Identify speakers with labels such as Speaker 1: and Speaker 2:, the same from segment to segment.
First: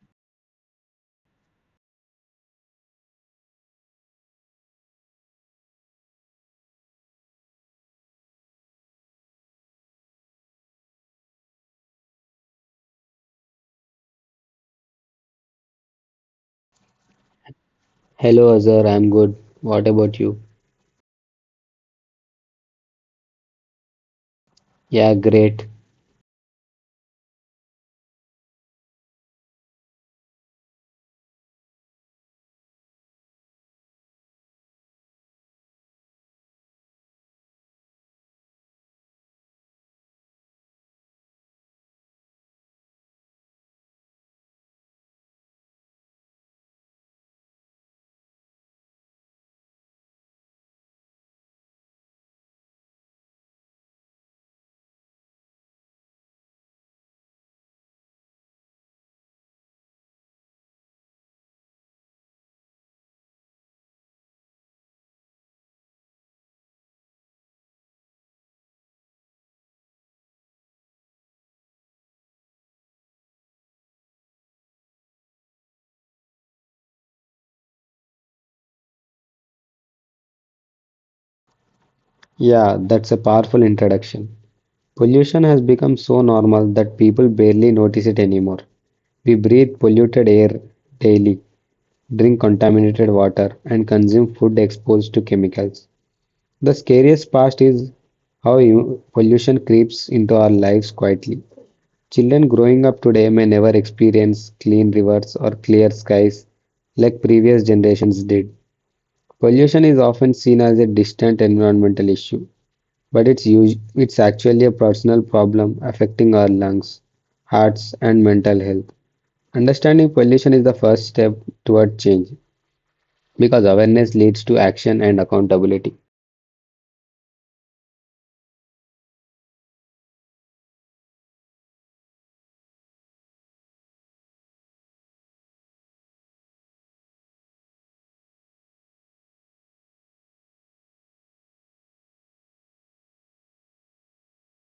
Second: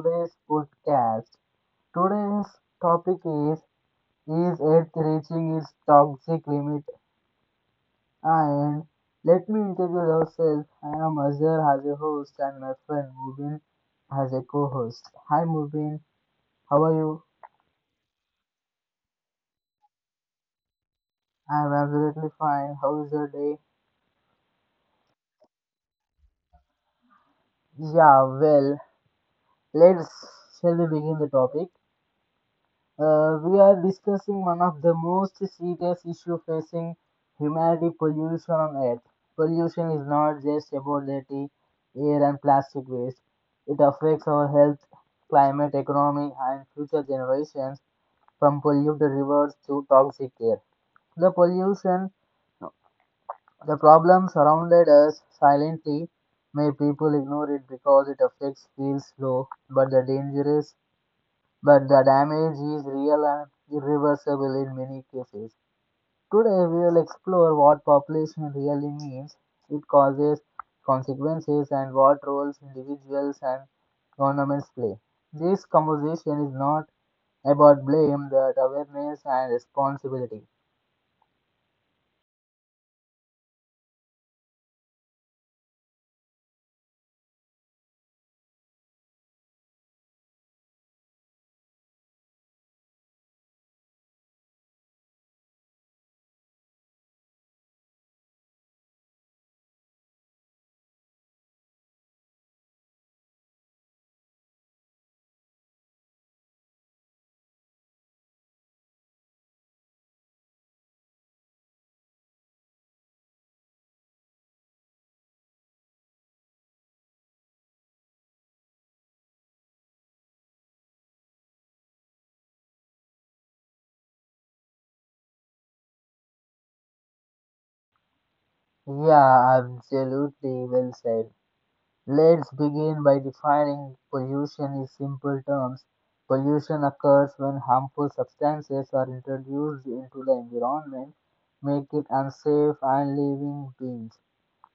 Speaker 1: today's podcast. Today's topic is Earth Reaching Its Toxic Limit? And let me introduce ourselves. I am Azhar as a host and my friend Mubin as a co host. Hi Mubin, how are you?
Speaker 2: Hello, Azhar. I'm good. What about you?
Speaker 1: I am absolutely fine. How is your day?
Speaker 2: Yeah, great.
Speaker 1: Yeah, well, let's, shall we begin the topic? We are discussing one of the most serious issues facing humanity, pollution on earth. Pollution is not just about dirty air and plastic waste. It affects our health, climate, economy, and future generations, from polluted rivers to toxic air. The pollution, the problem surrounded us silently. May people ignore it because it affects feels slow, but the danger is, but the damage is real and irreversible in many cases. Today, we will explore what population really means, it causes, consequences, and what roles individuals and governments play. This conversation is not about blame, but awareness and responsibility.
Speaker 2: Yeah, that's a powerful introduction. Pollution has become so normal that people barely notice it anymore. We breathe polluted air daily, drink contaminated water, and consume food exposed to chemicals. The scariest part is pollution creeps into our lives quietly. Children growing up today may never experience clean rivers or clear skies like previous generations did. Pollution is often seen as a distant environmental issue, but it's actually a personal problem affecting our lungs, hearts, and mental health. Understanding pollution is the first step toward change because awareness leads to action and accountability.
Speaker 1: Yeah, absolutely, well said. Let's begin by defining pollution in simple terms. Pollution occurs when harmful substances are introduced into the environment, make it unsafe and living beings.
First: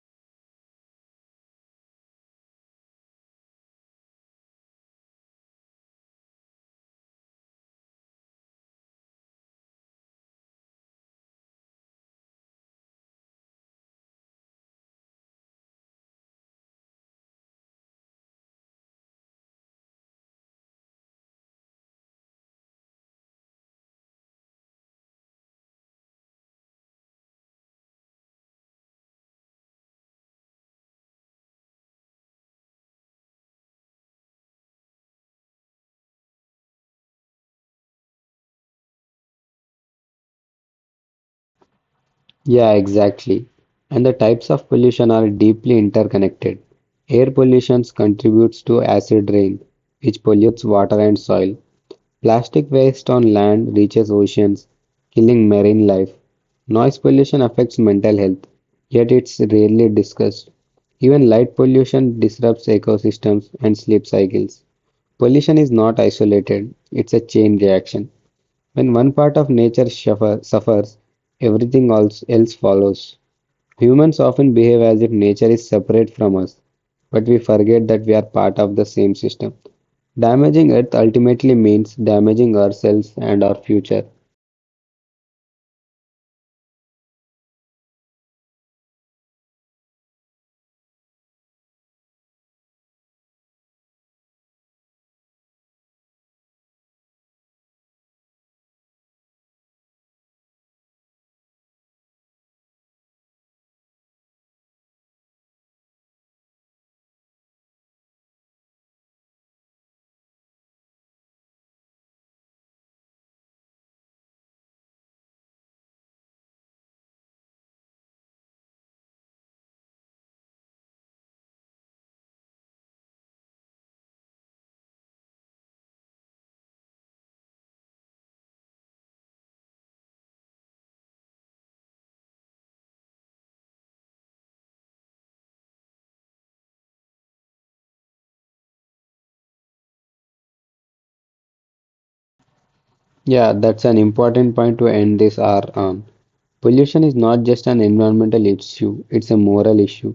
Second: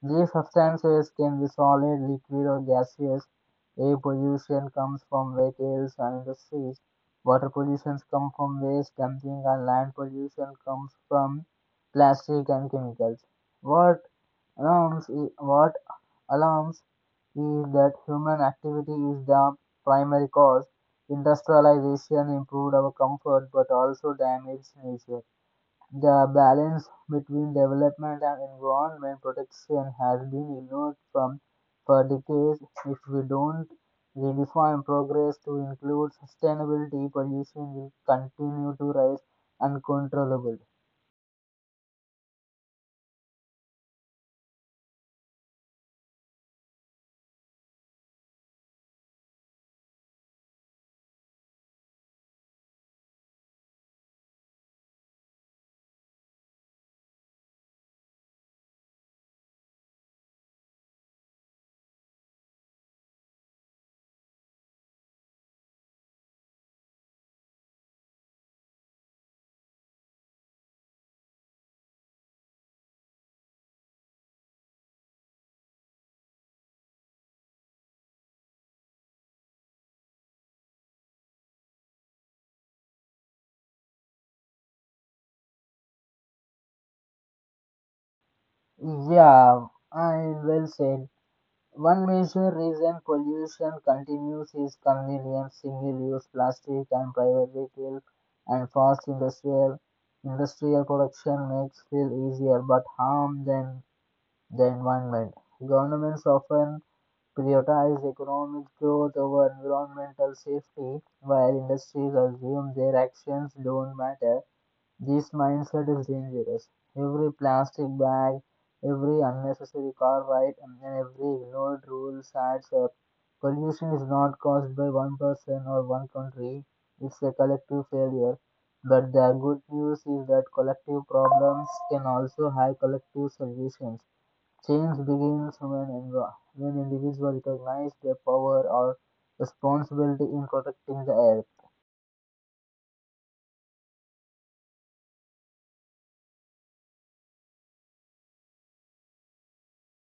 Speaker 1: These substances can be solid, liquid, or gaseous. Air pollution comes from vehicles and industries. Water pollution comes from waste dumping, and land pollution comes from plastic and chemicals. What what alarms is that human activity is the primary cause. Industrialization improved our comfort but also damaged nature. The balance between development and environment protection has been ignored from, for decades. If we don't redefine progress to include sustainability, pollution will continue to rise uncontrollably.
Speaker 2: Yeah, exactly. And the types of pollution are deeply interconnected. Air pollution contributes to acid rain, which pollutes water and soil. Plastic waste on land reaches oceans, killing marine life. Noise pollution affects mental health, yet it's rarely discussed. Even light pollution disrupts ecosystems and sleep cycles. Pollution is not isolated, it's a chain reaction. When one part of nature suffers, else follows. Humans often behave as if nature is separate from us, but we forget that we are part of the same system. Damaging Earth ultimately means damaging ourselves and our future.
Speaker 1: Yeah, I, well said. One major reason pollution continues is convenience, single-use plastic, and private vehicle and fast industrial production makes fuel easier but harm than the environment. Governments often prioritize economic growth over environmental safety, while industries assume their actions don't matter. This mindset is dangerous. Every plastic bag, every unnecessary car ride, and every ignored rule adds up. Pollution is not caused by one person or one country, it's a collective failure. But the good news is that collective problems can also have collective solutions. Change begins when when individuals recognize their power or responsibility in protecting the earth.
Speaker 2: Yeah, that's an important point to end this hour on. Pollution is not just an environmental issue, it's a moral issue.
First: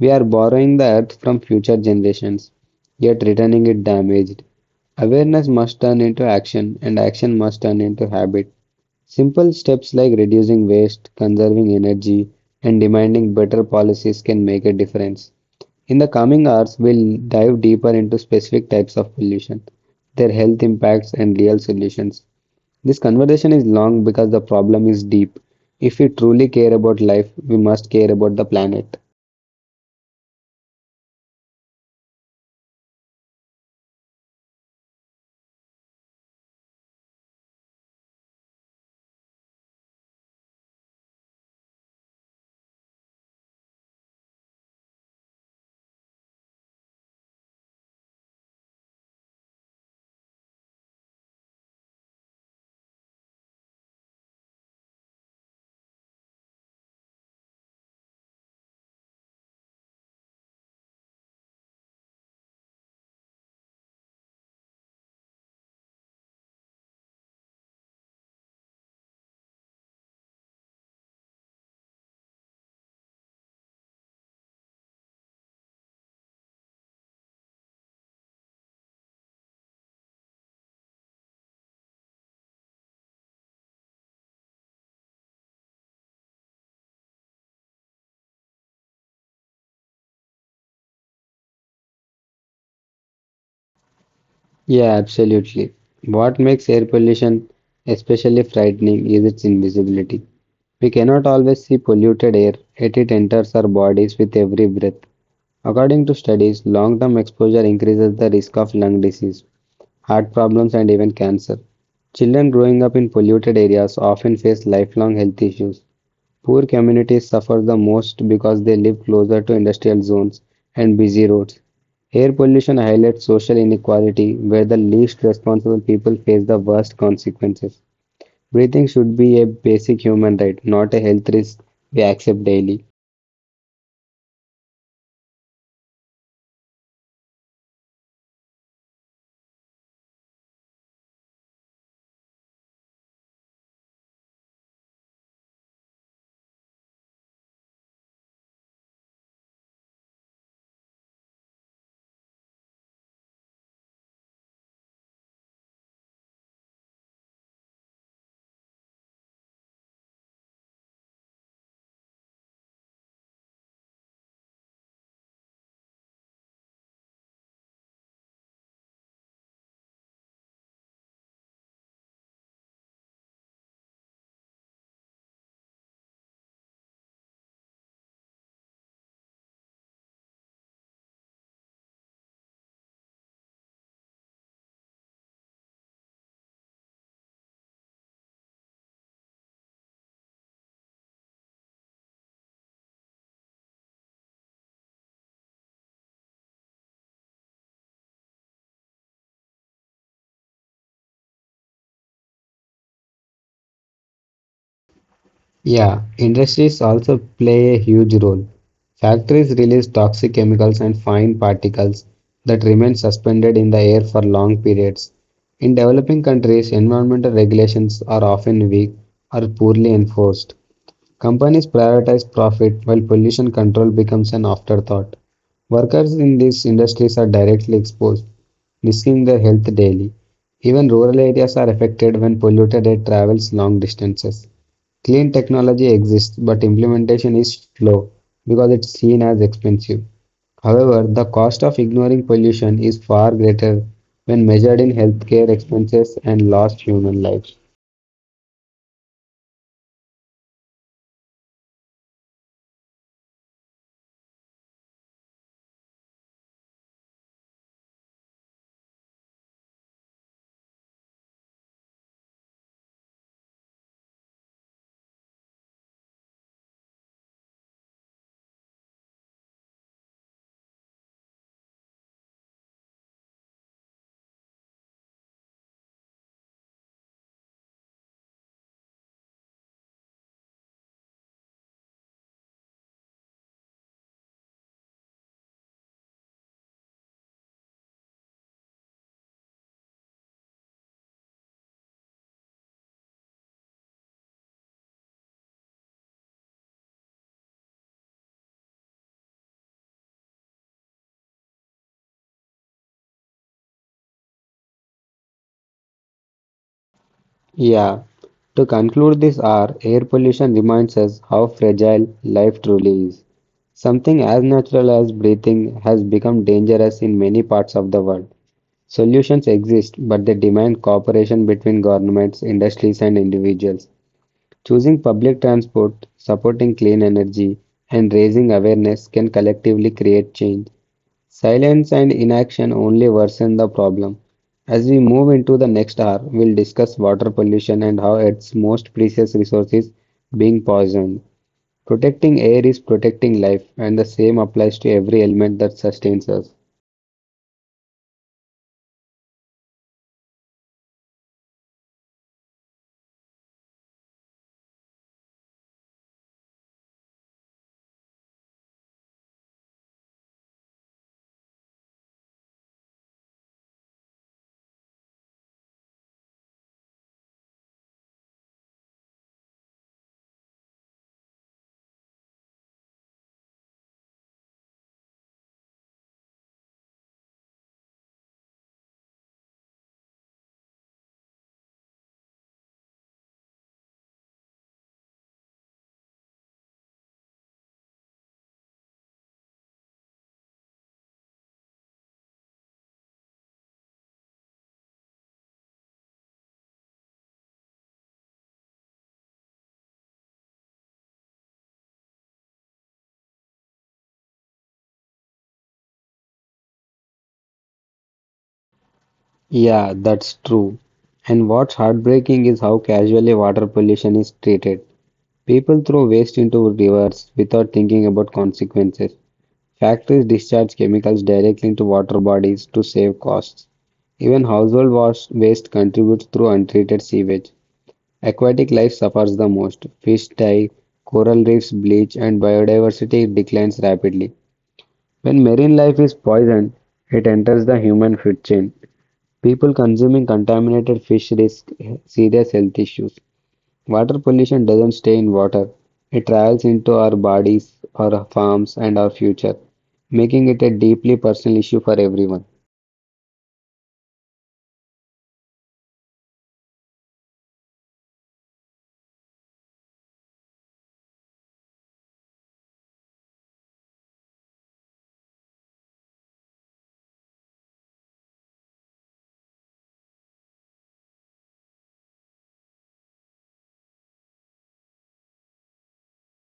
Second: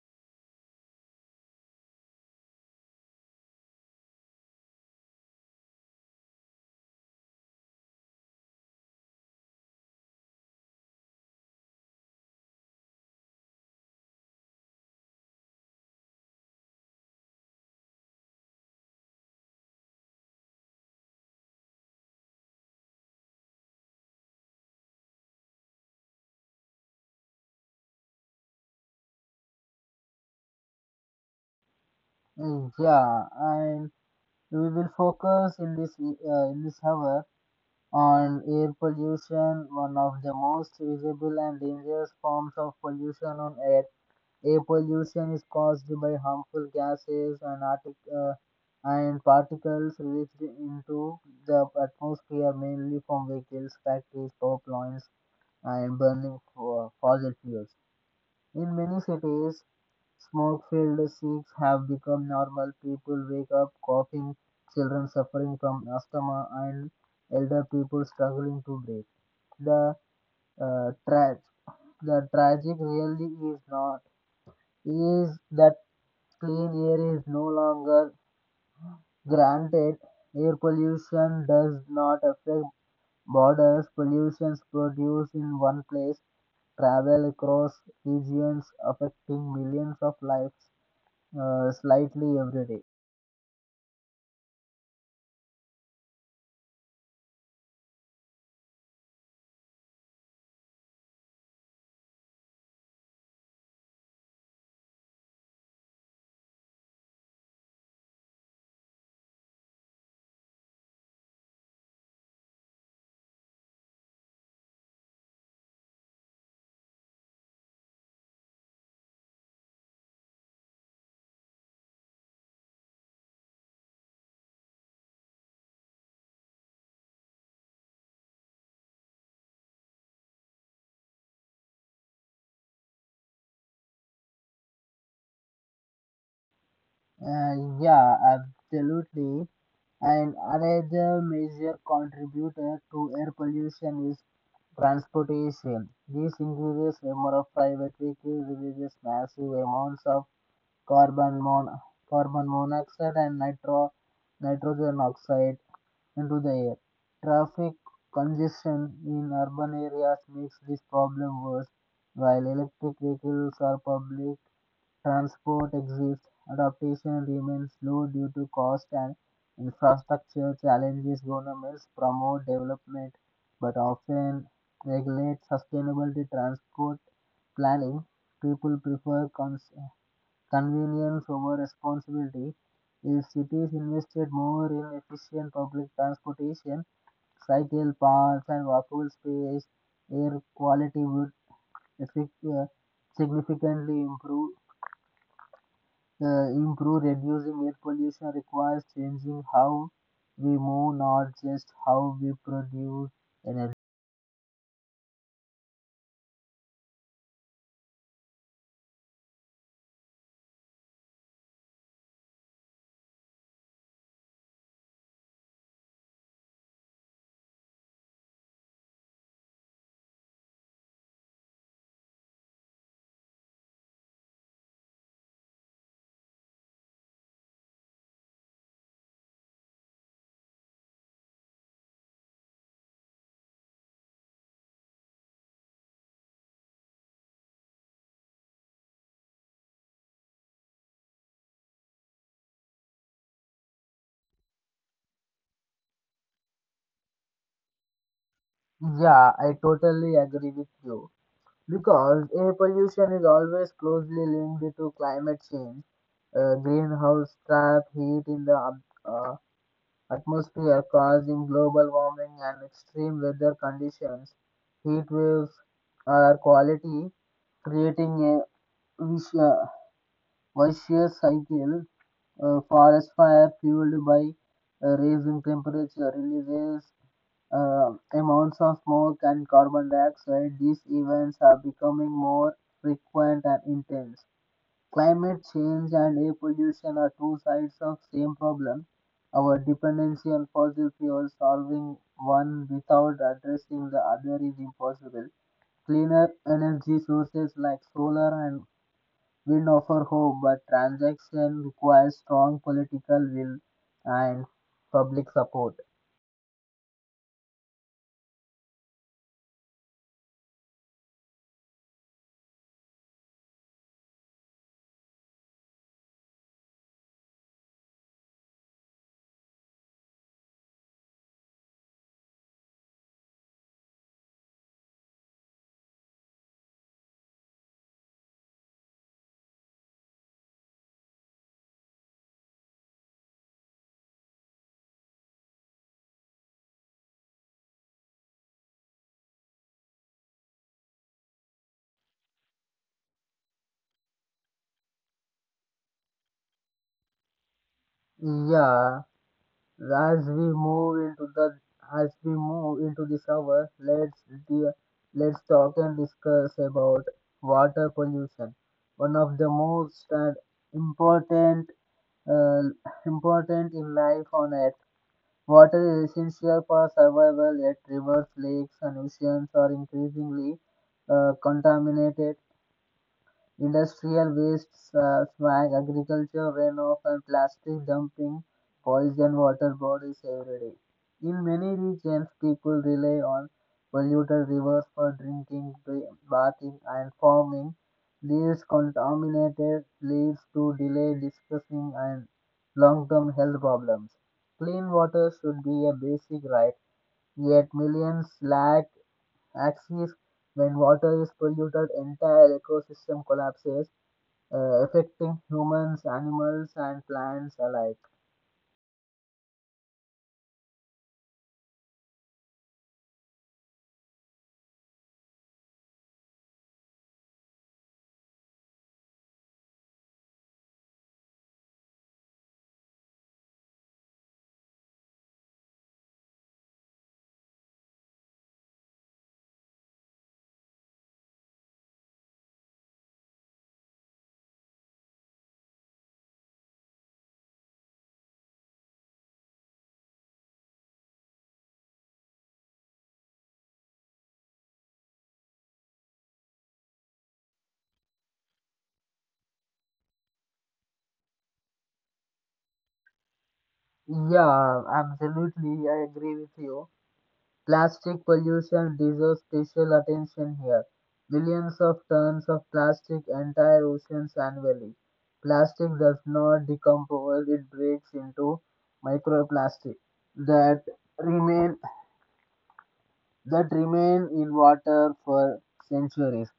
Speaker 2: We are borrowing the earth from future generations, yet returning it damaged. Awareness must turn into action, and action must turn into habit. Simple steps like reducing waste, conserving energy, and demanding better policies can make a difference. In the coming hours, we'll dive deeper into specific types of pollution, their health impacts, and real solutions. This conversation is long because the problem is deep. If we truly care about life, we must care about the planet.
Speaker 1: Mm, yeah, and we will focus in in this hour on air pollution, one of the most visible and dangerous forms of pollution on earth. Air pollution is caused by harmful gases and, and particles released into the atmosphere, mainly from vehicles, factories, power plants, and burning for fossil fuels. In many cities, smoke-filled seats have become normal. People wake up coughing, children suffering from asthma, and elder people struggling to breathe. The uh, tra- the tragic really is not, is that clean air is no longer granted. Air pollution does not affect borders. Pollutions produced in one place travel across regions, affecting millions of lives slightly every day.
Speaker 2: Yeah, absolutely. What makes air pollution especially frightening is its invisibility. We cannot always see polluted air, yet it enters our bodies with every breath. According to studies, long term exposure increases the risk of lung disease, heart problems, and even cancer. Children growing up in polluted areas often face lifelong health issues. Poor communities suffer the most because they live closer to industrial zones and busy roads. Air pollution highlights social inequality where the least responsible people face the worst consequences. Breathing should be a basic human right, not a health risk we accept daily.
Speaker 1: Yeah, absolutely. And another major contributor to air pollution is transportation. This increases number of private vehicles, releases massive amounts of carbon, mon- carbon monoxide and nitrogen oxide into the air. Traffic congestion in urban areas makes this problem worse. While electric vehicles or public transport exists, adaptation remains slow due to cost and infrastructure challenges. Governments promote development but often regulate sustainability transport planning. People prefer convenience over responsibility. If cities invested more in efficient public transportation, cycle paths and walkable space, air quality would effic- uh, significantly improve. Reducing air pollution requires changing how we move, not just how we produce energy.
Speaker 2: Yeah, industries also play a huge role. Factories release toxic chemicals and fine particles that remain suspended in the air for long periods. In developing countries, environmental regulations are often weak or poorly enforced. Companies prioritize profit while pollution control becomes an afterthought. Workers in these industries are directly exposed, risking their health daily. Even rural areas are affected when polluted air travels long distances. Clean technology exists, but implementation is slow because it's seen as expensive. However, the cost of ignoring pollution is far greater when measured in healthcare expenses and lost human lives.
Speaker 1: Yeah, I totally agree with you. Because air pollution is always closely linked to climate change. Greenhouse trap heat in the atmosphere, causing global warming and extreme weather conditions. Heat waves are quality, creating a vicious, vicious cycle. Forest fire fueled by raising temperature releases amounts of smoke and carbon dioxide. These events are becoming more frequent and intense. Climate change and air pollution are two sides of same problem. Our dependency on fossil fuels, solving one without addressing the other is impossible. Cleaner energy sources like solar and wind offer hope, but transaction requires strong political will and public support.
Speaker 2: Yeah, to conclude this hour, air pollution reminds us how fragile life truly is. Something as natural as breathing has become dangerous in many parts of the world. Solutions exist, but they demand cooperation between governments, industries, and individuals. Choosing public transport, supporting clean energy, and raising awareness can collectively create change. Silence and inaction only worsen the problem. As we move into the next hour, we'll discuss water pollution and how its most precious resource is being poisoned. Protecting air is protecting life, and the same applies to every element that sustains us.
Speaker 1: Yeah, As we move into the as we move into this hour, let's de- let's talk and discuss about water pollution, one of the most important uh, important in life on Earth. Water is essential for survival, yet rivers, lakes, and oceans are increasingly contaminated. Industrial wastes, swag, agriculture runoff, and plastic dumping poison water bodies every day. In many regions, people rely on polluted rivers for drinking, bathing, and farming. These contaminated leads to delayed dispersing and long-term health problems. Clean water should be a basic right, yet millions lack access. When water is polluted, entire ecosystem collapses, affecting humans, animals, and plants alike.
Speaker 2: Yeah, that's true. And what's heartbreaking is how casually water pollution is treated. People throw waste into rivers without thinking about consequences. Factories discharge chemicals directly into water bodies to save costs. Even household wash waste contributes through untreated sewage. Aquatic life suffers the most. Fish die, coral reefs bleach, and biodiversity declines rapidly. When marine life is poisoned, it enters the human food chain. People consuming contaminated fish risk serious health issues. Water pollution doesn't stay in water, it travels into our bodies, our farms, and our future, making it a deeply personal issue for everyone.
Speaker 1: Yeah, absolutely, I agree with you. Plastic pollution deserves special attention here. Millions of tons of plastic entire oceans annually. Plastic does not decompose, it breaks into microplastic that remain, that remain in water for centuries.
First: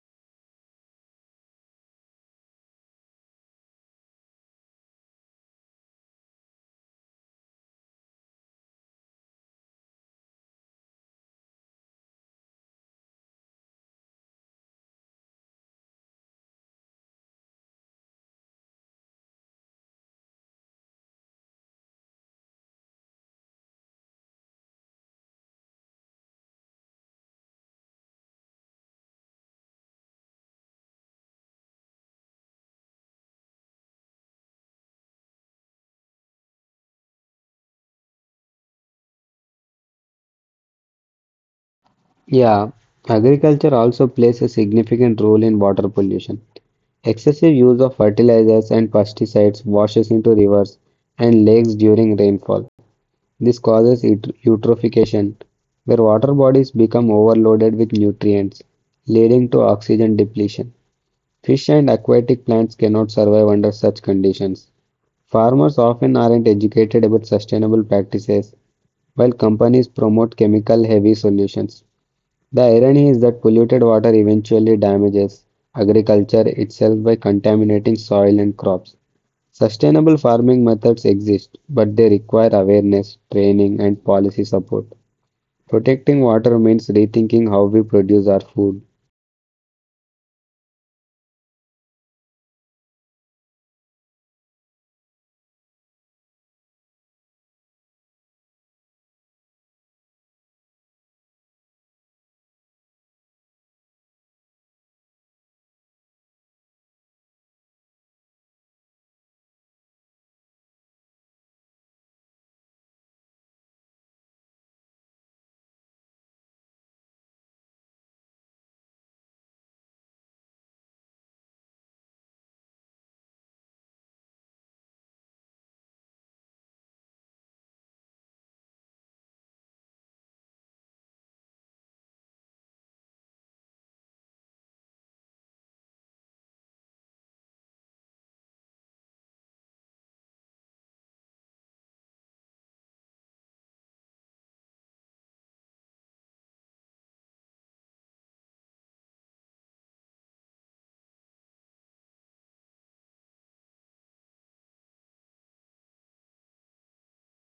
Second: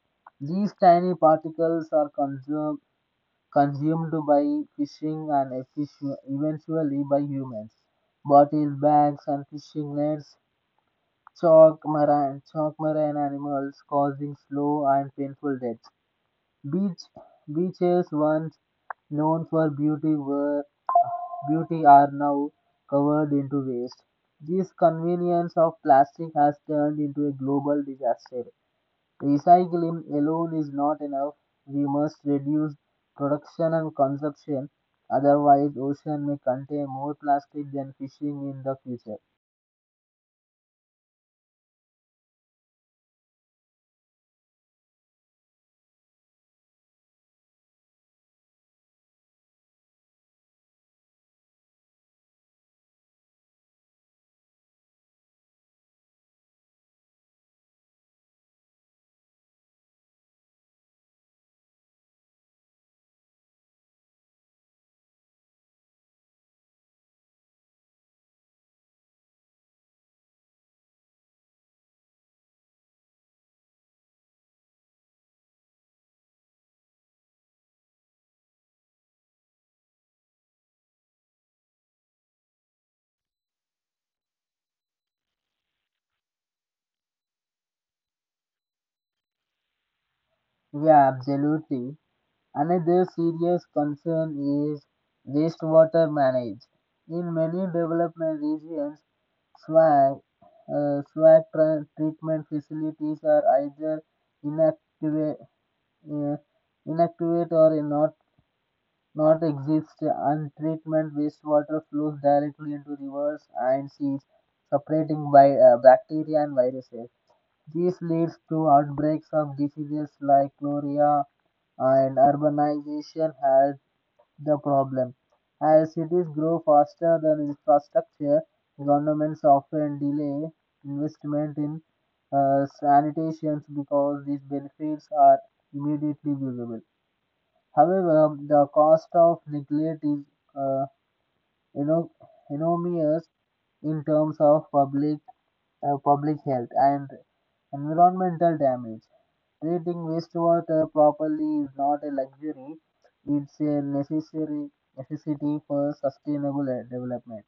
Speaker 1: These tiny particles are consumed by fishing and eventually by humans. Bottles, bags, and fishing nets choke marine animals, causing slow and painful deaths. Beach, Beaches once known for beauty are now covered into waste. This convenience of plastic has turned into a global disaster. Recycling alone is not enough. We must reduce production and consumption, otherwise, ocean may contain more plastic than fishing in the future.
Speaker 2: Yeah, agriculture also plays a significant role in water pollution. Excessive use of fertilizers and pesticides washes into rivers and lakes during rainfall. This causes eutrophication, where water bodies become overloaded with nutrients, leading to oxygen depletion. Fish and aquatic plants cannot survive under such conditions. Farmers often aren't educated about sustainable practices, while companies promote chemical heavy solutions. The irony is that polluted water eventually damages agriculture itself by contaminating soil and crops. Sustainable farming methods exist, but they require awareness, training, and policy support. Protecting water means rethinking how we produce our food.
Speaker 1: Yeah, absolutely. Another serious concern is wastewater management. In many development regions, swag, swag treatment facilities are either inactive, uh, inactive or not North exists. Untreatment wastewater flows directly into rivers and seas, separating by, bacteria and viruses. This leads to outbreaks of diseases like cholera, and urbanization has the problem. As cities grow faster than infrastructure, governments often delay investment in sanitations because these benefits are immediately visible. However, the cost of neglect is uh, eno- enormous in terms of public health and environmental damage. Treating wastewater properly is not a luxury; it's a necessary necessity for sustainable development.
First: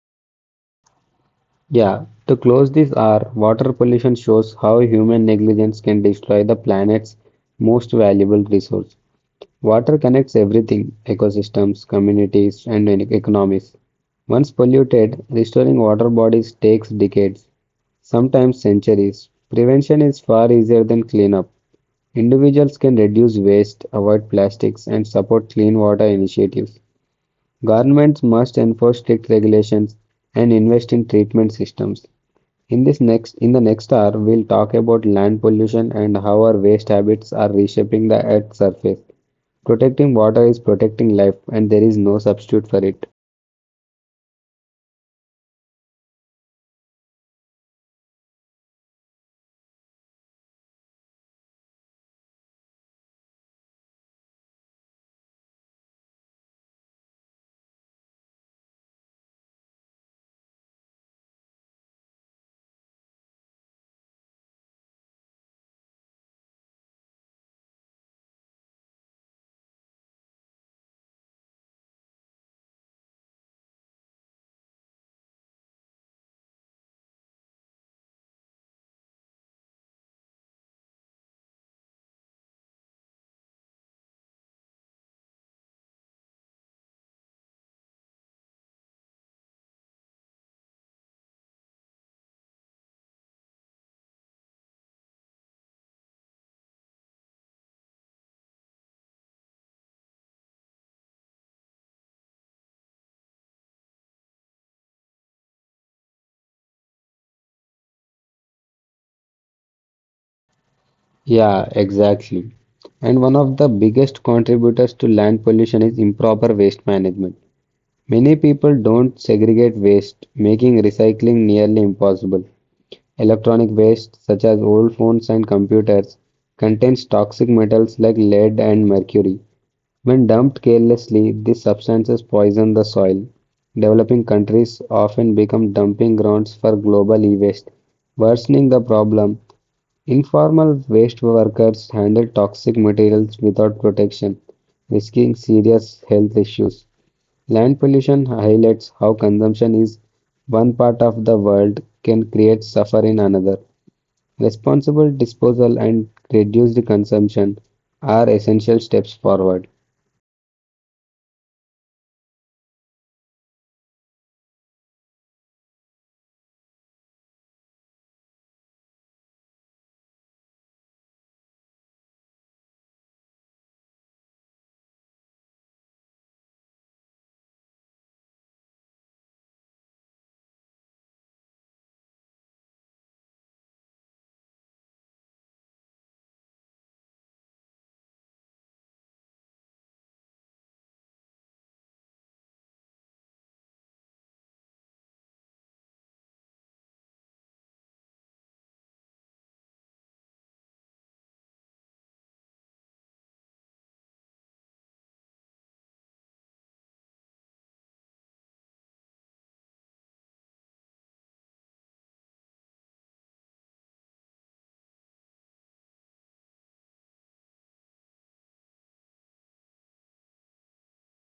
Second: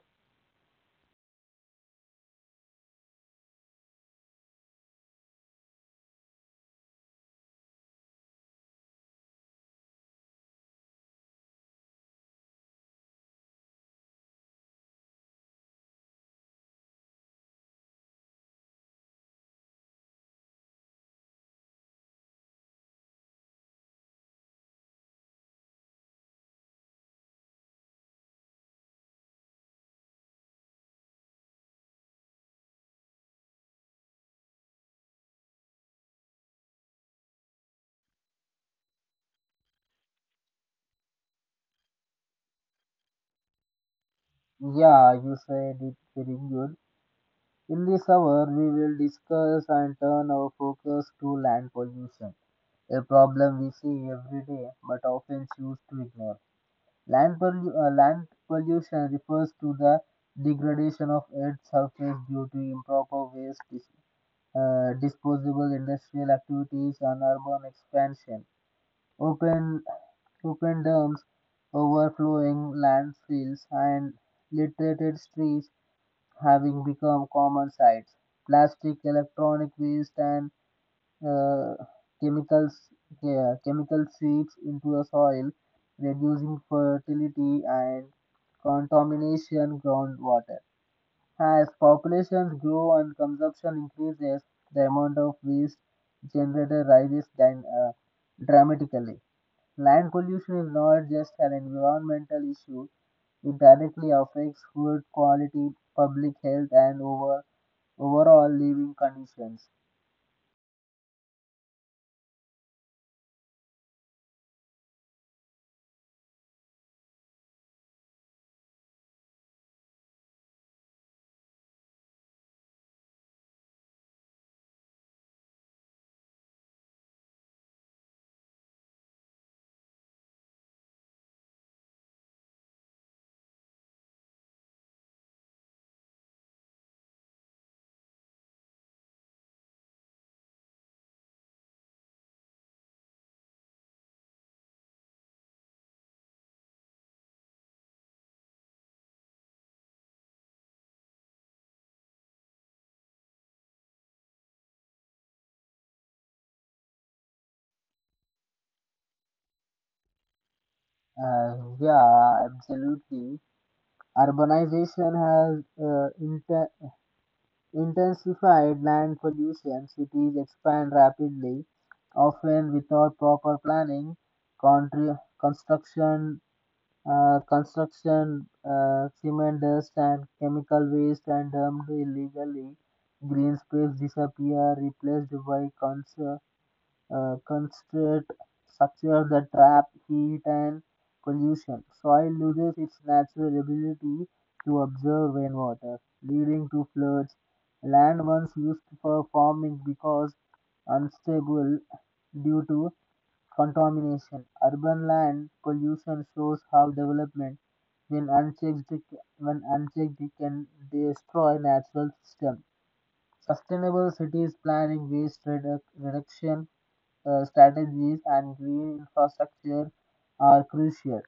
Speaker 2: Yeah, to close this hour, water pollution shows how human negligence can destroy the planet's most valuable resource. Water connects everything ecosystems, communities, and economies. Once polluted, restoring water bodies takes decades, sometimes centuries. Prevention is far easier than cleanup. Individuals can reduce waste, avoid plastics, and support clean water initiatives. Governments must enforce strict regulations and invest in treatment systems. In the next hour, we'll talk about land pollution and how our waste habits are reshaping the Earth's surface. Protecting water is protecting life, and there is no substitute for it.
Speaker 1: Yeah, you said it very good. In this hour, we will discuss and turn our focus to land pollution, a problem we see every day but often choose to ignore. Land pollution refers to the degradation of Earth's surface due to improper waste, disposable industrial activities, and urban expansion. Open, Open dams, overflowing landfills, and littered streets having become common sights. Plastic, electronic waste, and uh, chemicals yeah, chemical seeps into the soil, reducing fertility and contamination groundwater. As populations grow and consumption increases, the amount of waste generated rises dramatically. Land pollution is not just an environmental issue; it directly affects food quality, public health, and overall living conditions.
Speaker 2: Yeah, exactly. And one of the biggest contributors to land pollution is improper waste management. Many people don't segregate waste, making recycling nearly impossible. Electronic waste, such as old phones and computers, contains toxic metals like lead and mercury, when dumped carelessly. These substances poison the soil. Developing countries often become dumping grounds for global e-waste. Worsening the problem, informal waste workers handle toxic materials without protection, risking serious health issues. Land pollution highlights how consumption is one part of the world can create suffer in another. Responsible disposal and reduced consumption are essential steps forward.
Speaker 1: Uh, yeah, absolutely. Urbanization has intensified land pollution. Cities expand rapidly, often without proper planning. Contri- construction, construction, cement dust and chemical waste are dumped illegally. Green space disappear, replaced by constrict structure that trap heat and pollution. Soil loses its natural ability to absorb rainwater, leading to floods. Land once used for farming because unstable due to contamination. Urban land pollution shows how development, when unchecked, when unchecked it can destroy natural systems. Sustainable cities planning waste reduction strategies and green infrastructure are crucial.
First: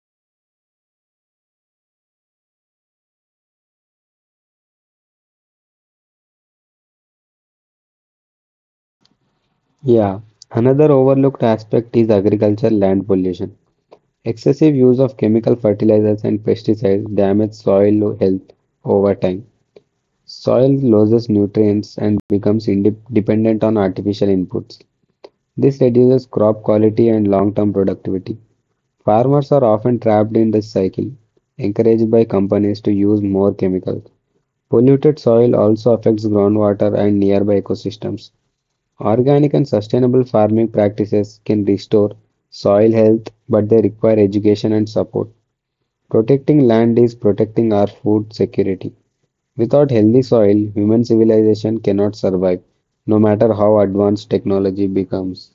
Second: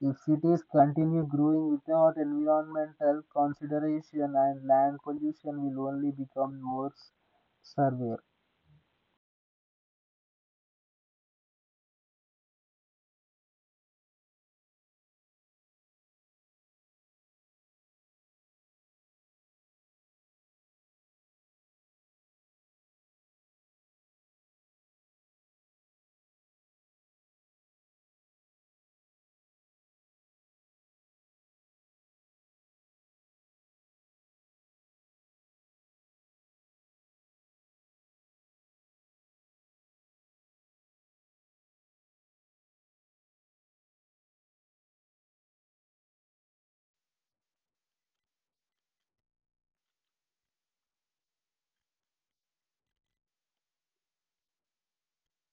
Speaker 1: If cities continue growing without environmental consideration and land pollution will only become more severe.
Speaker 2: Yeah, another overlooked aspect is agricultural land pollution. Excessive use of chemical fertilizers and pesticides damage soil health over time. Soil loses nutrients and becomes dependent on artificial inputs. This reduces crop quality and long-term productivity. Farmers are often trapped in this cycle, encouraged by companies to use more chemicals. Polluted soil also affects groundwater and nearby ecosystems. Organic and sustainable farming practices can restore soil health, but they require education and support. Protecting land is protecting our food security. Without healthy soil, human civilization cannot survive, no matter how advanced technology becomes.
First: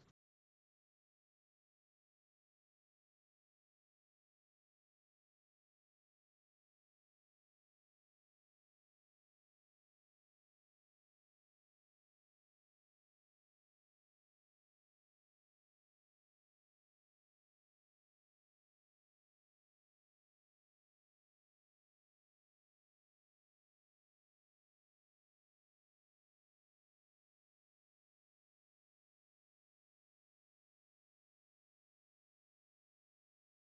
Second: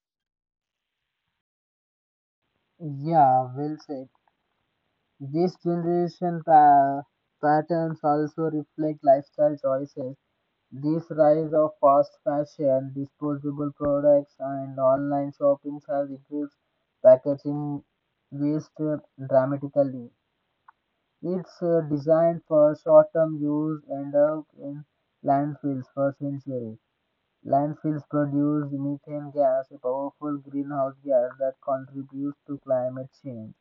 Speaker 1: Yeah, well said. This generation pa- patterns also reflect lifestyle choices. This rise of fast fashion, disposable products, and online shopping has increased packaging waste dramatically. It's designed for short-term use and up in landfills for centuries. Landfills produce methane gas, a powerful greenhouse gas that contributes to climate change.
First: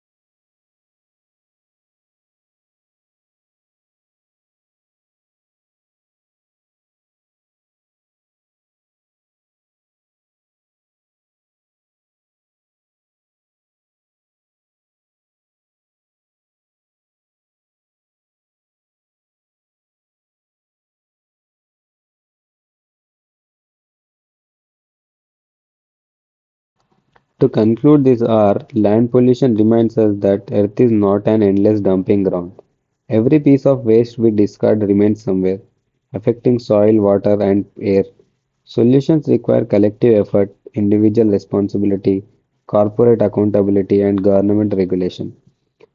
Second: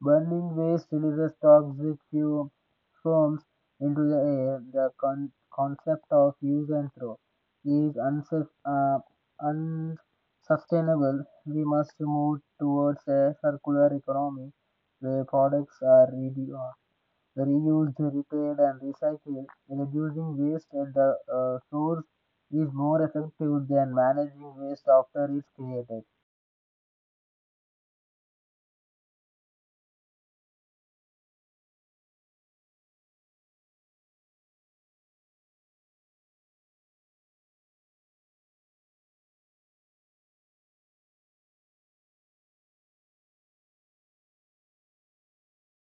Speaker 1: Burning waste releases toxic fumes into the air. Concept of use and throw is unsustainable. We must move towards a circular economy where products are reused, repaired, and recycled, reducing waste at the source is more effective than managing waste after it's created.
Speaker 2: To conclude this hour, land pollution reminds us that Earth is not an endless dumping ground. Every piece of waste we discard remains somewhere, affecting soil, water, and air. Solutions require collective effort, individual responsibility, corporate accountability, and government regulation.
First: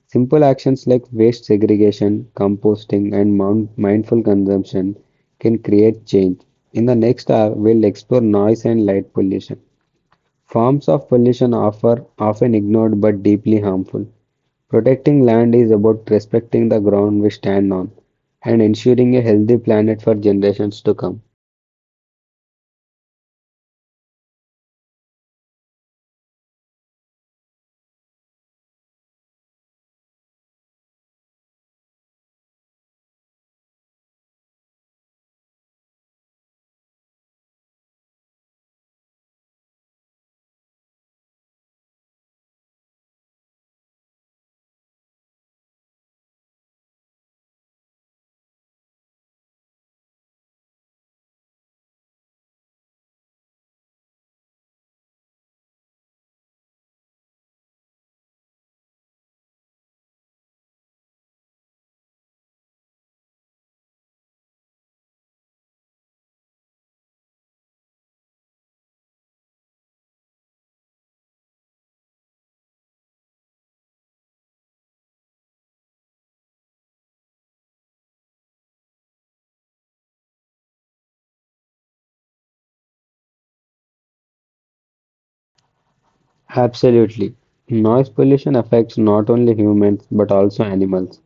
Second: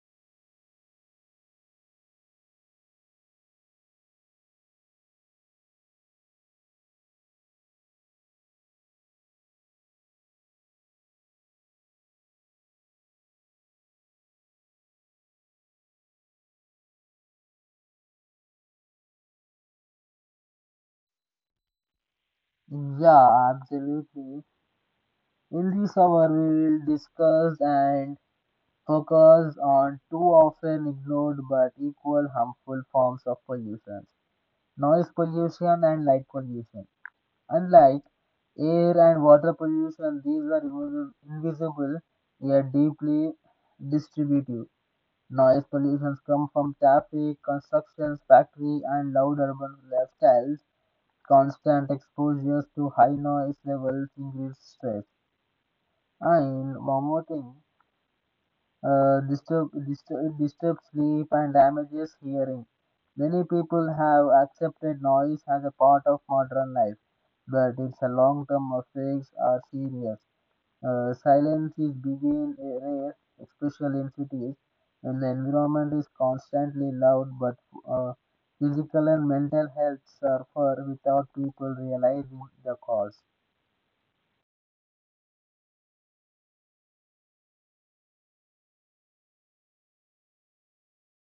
Speaker 2: Simple actions like waste segregation, composting, and mindful consumption can create change. In the next hour, we'll explore noise and light pollution. Forms of pollution are often ignored but deeply harmful. Protecting land is about respecting the ground we stand on and ensuring a healthy planet for generations to come.
Speaker 1: Yeah, absolutely. In this hour, we will discuss and focus on two often ignored but equal harmful forms of pollution, noise pollution and light pollution. Unlike air and water pollution, these are invisible yet deeply distributive. Noise pollution comes from traffic, construction, factory, and loud urban lifestyles. Constant exposures to high noise levels increase stress. And one more thing, disturbs sleep and damages hearing. Many people have accepted noise as a part of modern life, but its long-term effects are serious. Silence is begin rare, especially in cities, when the environment is constantly loud, but uh, physical and mental health suffer without people realizing the cause.
Speaker 2: Absolutely. Noise pollution affects not only humans but also animals.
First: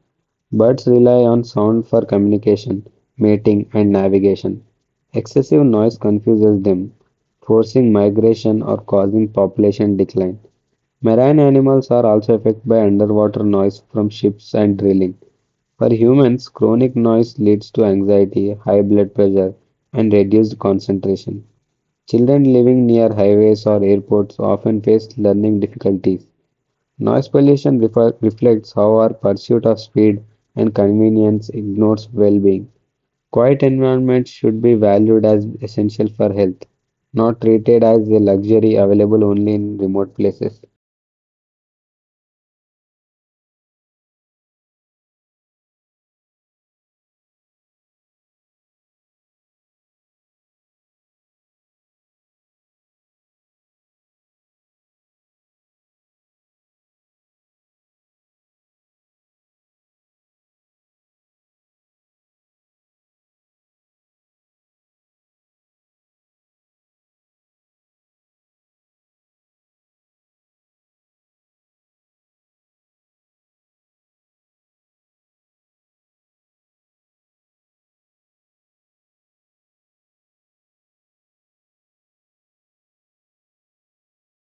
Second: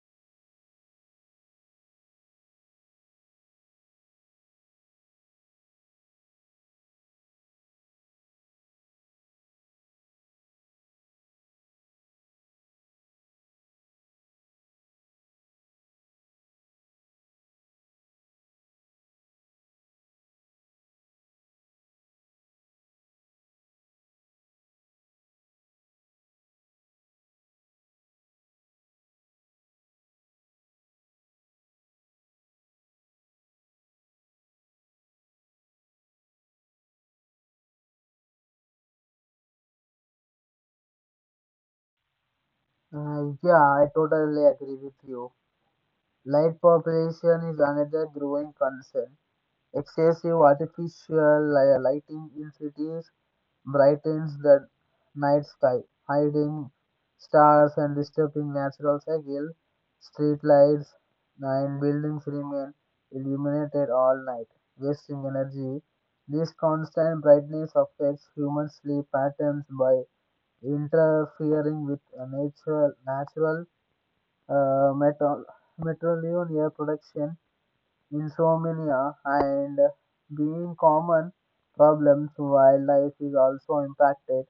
Speaker 2: Birds rely on sound for communication, mating, and navigation. Excessive noise confuses them, forcing migration or causing population decline. Marine animals are also affected by underwater noise from ships and drilling. For humans, chronic noise leads to anxiety, high blood pressure, and reduced concentration. Children living near highways or airports often face learning difficulties. Noise pollution reflects how our pursuit of speed and convenience ignores well being. Quiet environments should be valued as essential for health, not treated as a luxury available only in remote places.
Speaker 1: Yeah, I totally agree with you. Light population is another growing concern. Excessive artificial lighting in cities brightens the night sky, hiding stars and disturbing natural cycle. Streetlights and buildings remain illuminated all night, wasting energy. This constant brightness affects human sleep patterns by interfering with a natural uh, metal, metrolinear production, insomnia, and being common problems. Wildlife is also impacted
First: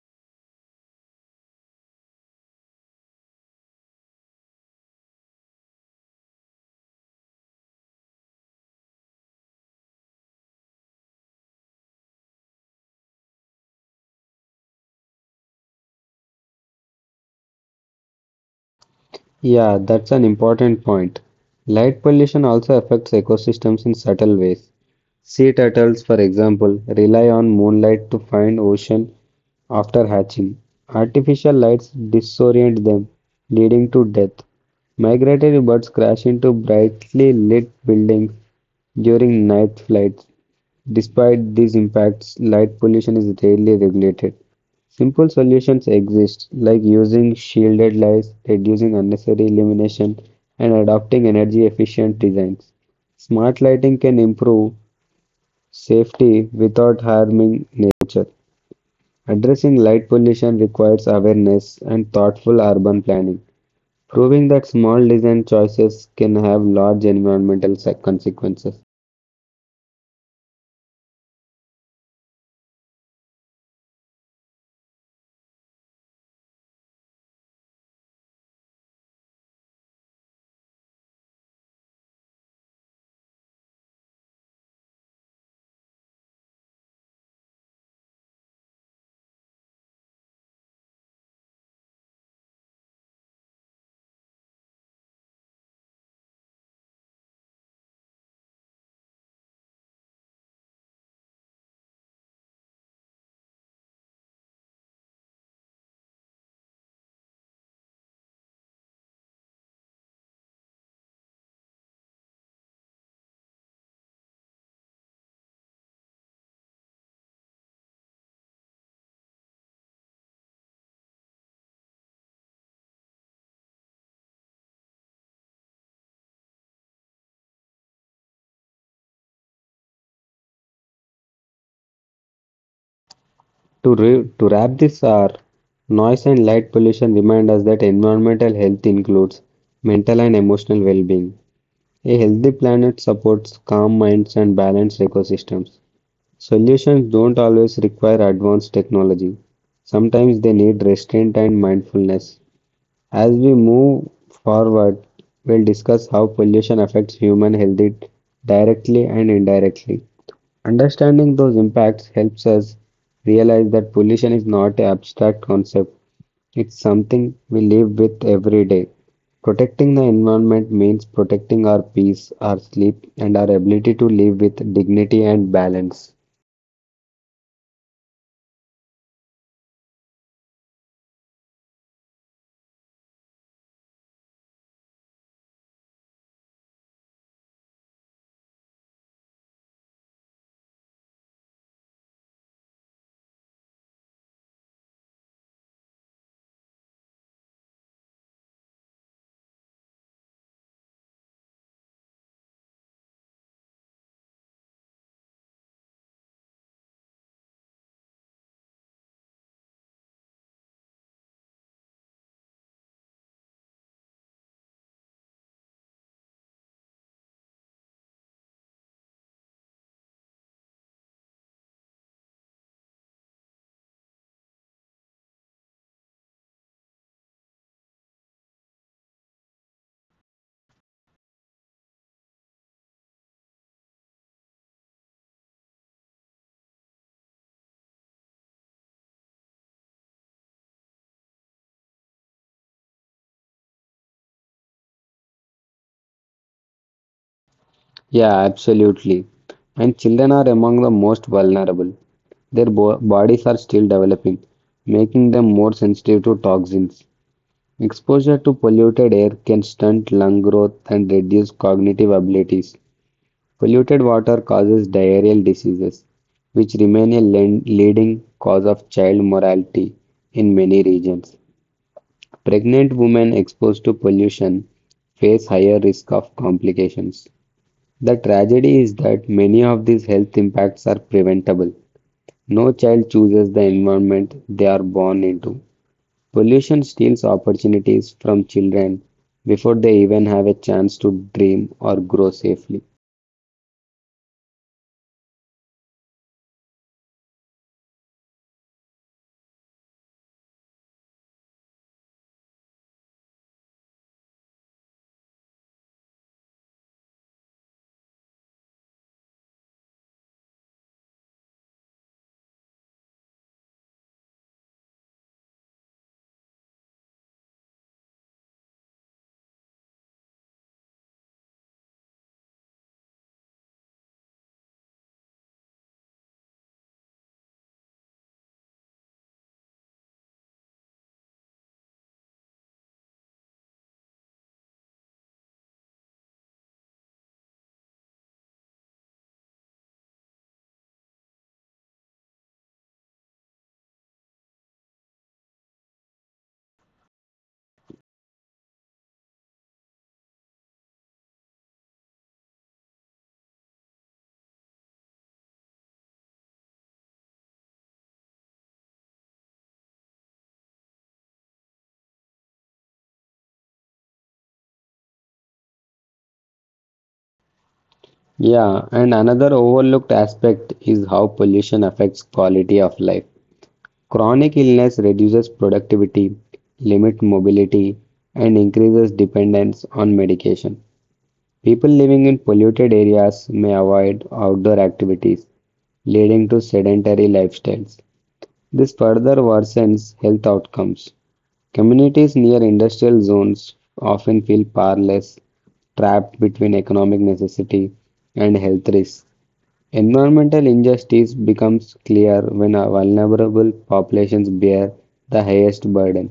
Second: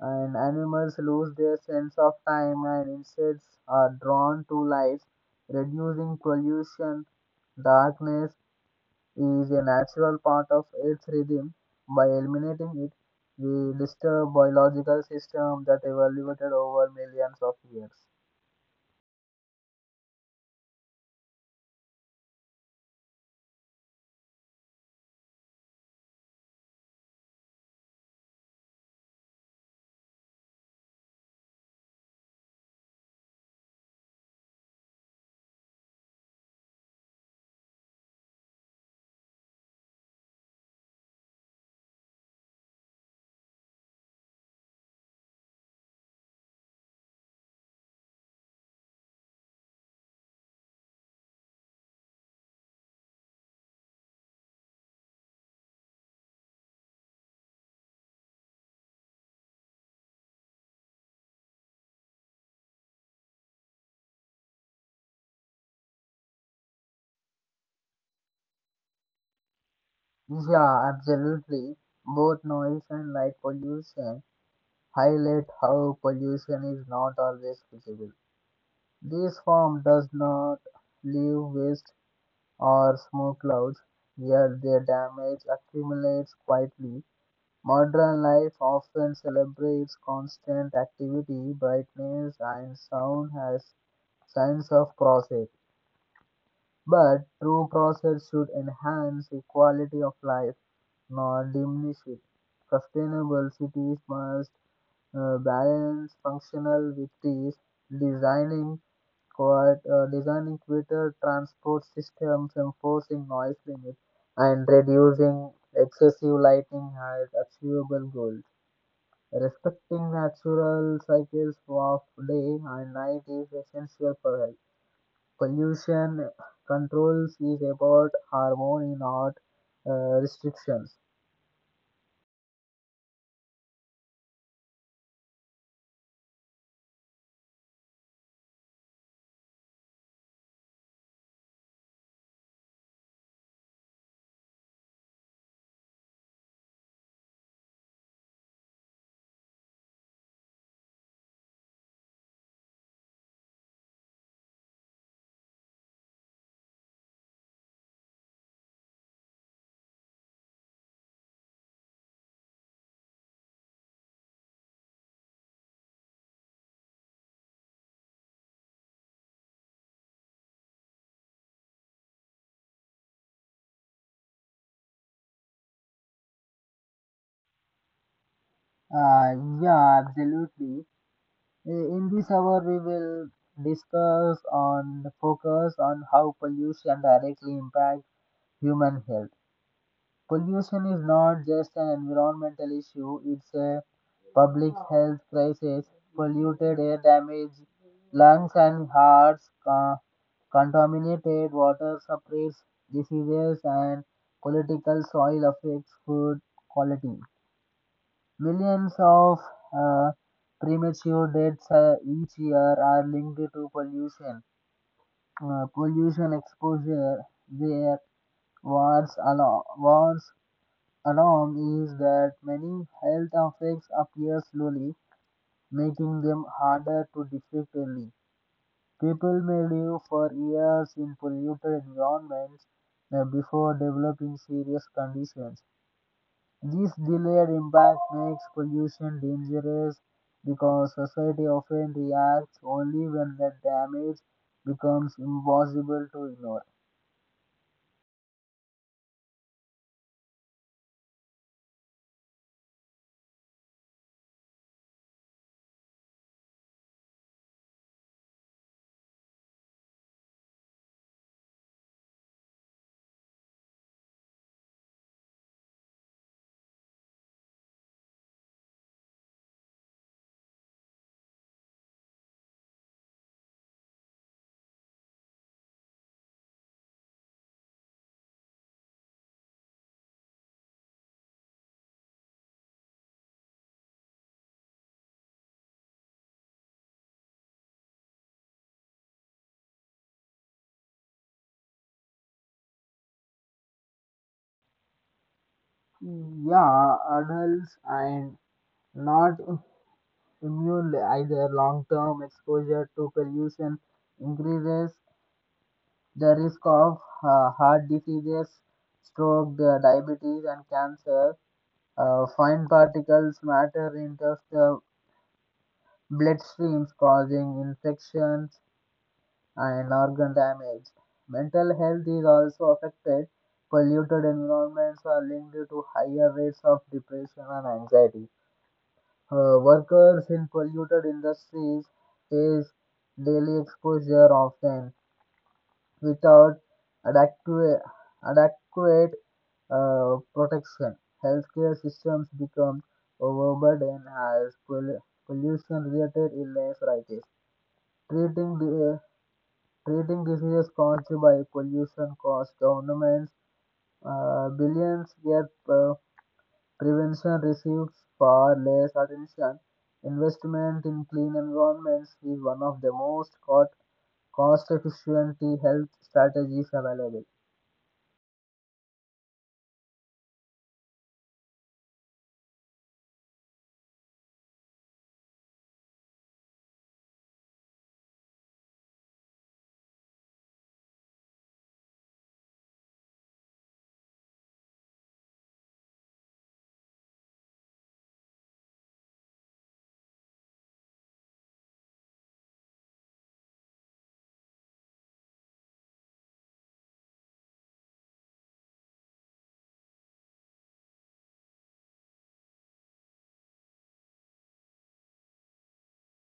Speaker 1: and animals lose their sense of time, and insects are drawn to light reducing pollution. Darkness is a natural part of earth's rhythm. By eliminating it, we disturb biological system that evolved over millions of years.
Speaker 2: Yeah, that's an important point. Light pollution also affects ecosystems in subtle ways. Sea turtles, for example, rely on moonlight to find ocean after hatching. Artificial lights disorient them, leading to death. Migratory birds crash into brightly lit buildings during night flights. Despite these impacts, light pollution is rarely regulated. Simple solutions exist, like using shielded lights, reducing unnecessary illumination, and adopting energy efficient designs. Smart lighting can improve safety without harming nature. Addressing light pollution requires awareness and thoughtful urban planning, proving that small design choices can have large environmental consequences.
Speaker 1: Yeah, absolutely. Both noise and light pollution highlight how pollution is not always visible. This form does not leave waste or smoke clouds, yet their damage accumulates quietly. Modern life often celebrates constant activity, brightness, and sound as signs of progress. But true progress should enhance the quality of life, not diminish it. Sustainable cities must balance functional with peace, designing quiet, designing better transport systems, enforcing noise limits, and reducing excessive lighting are achievable goals. Respecting natural cycles of day and night is essential for health. Pollution controls is about harmony, not restrictions.
Speaker 2: To wrap this, our noise and light pollution remind us that environmental health includes mental and emotional well being. A healthy planet supports calm minds and balanced ecosystems. Solutions don't always require advanced technology, sometimes they need restraint and mindfulness. As we move forward, we'll discuss how pollution affects human health directly and indirectly. Understanding those impacts helps us realize that pollution is not an abstract concept, it's something we live with every day. Protecting the environment means protecting our peace, our sleep, and our ability to live with dignity and balance.
Speaker 1: Uh, yeah, absolutely. In this hour, we will discuss on focus on how pollution directly impacts human health. Pollution is not just an environmental issue, it's a public health crisis. Polluted air damages lungs and hearts, contaminated water suppresses diseases, and political soil affects food quality. Millions of uh, premature deaths each year are linked to pollution. Pollution exposure, their wars, along wars alarm is that many health effects appear slowly, making them harder to detect early. People may live for years in polluted environments before developing serious conditions. This delayed impact makes pollution dangerous because society often reacts only when the damage becomes impossible to ignore.
Speaker 2: Yeah, absolutely. And children are among the most vulnerable. Their bodies are still developing, making them more sensitive to toxins. Exposure to polluted air can stunt lung growth and reduce cognitive abilities. Polluted water causes diarrheal diseases, which remain a leading cause of child mortality in many regions. Pregnant women exposed to pollution face higher risk of complications. The tragedy is that many of these health impacts are preventable. No child chooses the environment they are born into. Pollution steals opportunities from children before they even have a chance to dream or grow safely.
Speaker 1: Yeah, adults and not immune either. Long-term exposure to pollution increases the risk of heart diseases, stroke, the diabetes, and cancer. Fine particles matter enters the bloodstreams, causing infections and organ damage. Mental health is also affected. Polluted environments are linked to higher rates of depression and anxiety. Workers in polluted industries face daily exposure often without adequate, adequate protection. Healthcare systems become overburdened as pollution-related illness rises. Treating the Treating diseases caused by pollution costs governments billions, yet prevention receives far less attention. Investment in clean environments is one of the most cost efficient health strategies available.
Speaker 2: Yeah, and another overlooked aspect is how pollution affects quality of life. Chronic illness reduces productivity, limits mobility, and increases dependence on medication. People living in polluted areas may avoid outdoor activities, leading to sedentary lifestyles. This further worsens health outcomes. Communities near industrial zones often feel powerless, trapped between economic necessity and health risks. Environmental injustice becomes clear when our vulnerable populations bear the highest burden.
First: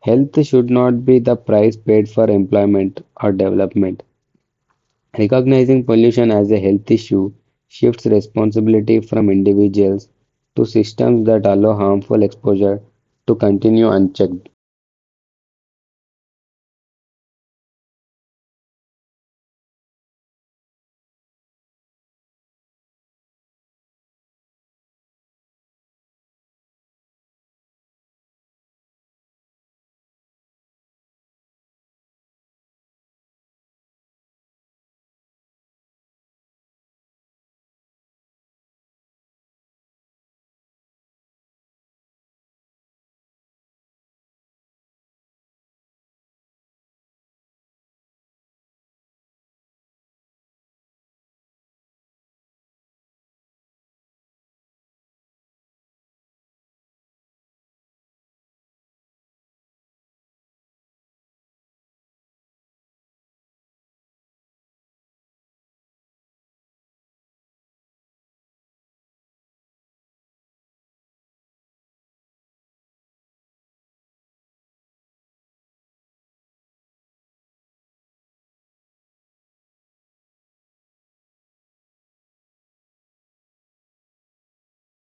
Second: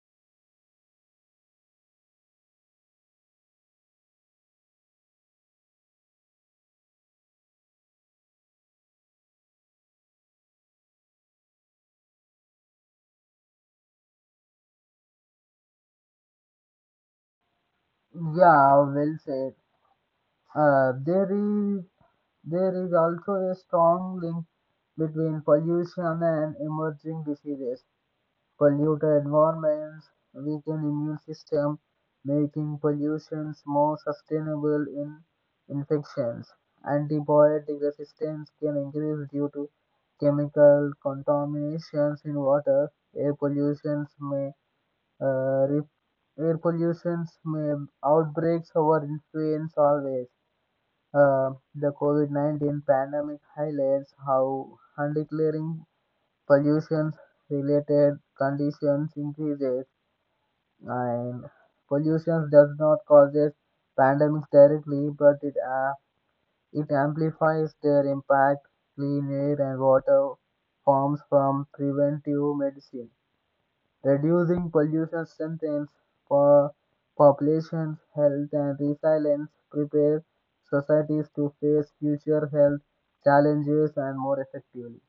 Speaker 2: Health should not be the price paid for employment or development. Recognizing pollution as a health issue shifts responsibility from individuals to systems that allow harmful exposure to continue unchecked.
Speaker 1: Yeah, well said. Uh, there is there is also a strong link between pollution and emerging diseases. Polluted environments weaken immune system, making pollutions more sustainable in infections. Antibiotic resistance can increase due to chemical contaminations in water. Air pollutions may uh, re- Air pollutions may outbreaks our influence always. Uh, the COVID-19 pandemic highlights how undeclaring pollution-related conditions increases, and pollution does not causes pandemics directly, but it amplifies their impact. Clean air and water forms from preventive medicine. Reducing pollution strengthens for population's health and resilience, prepare societies to face future health challenges and more effectively.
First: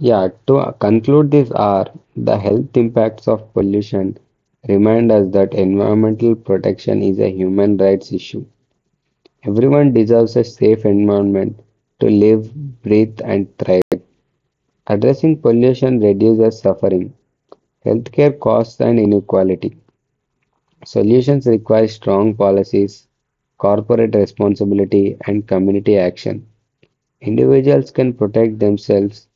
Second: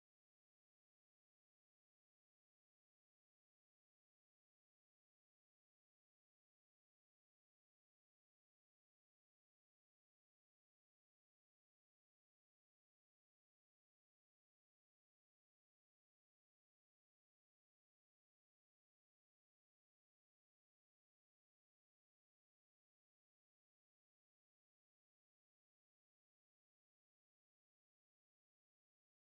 Speaker 2: Yeah, to conclude this hour, the health impacts of pollution remind us that environmental protection is a human rights issue. Everyone deserves a safe environment to live, breathe, and thrive. Addressing pollution reduces suffering, healthcare costs, and inequality. Solutions require strong policies, corporate responsibility, and community action. Individuals can protect themselves,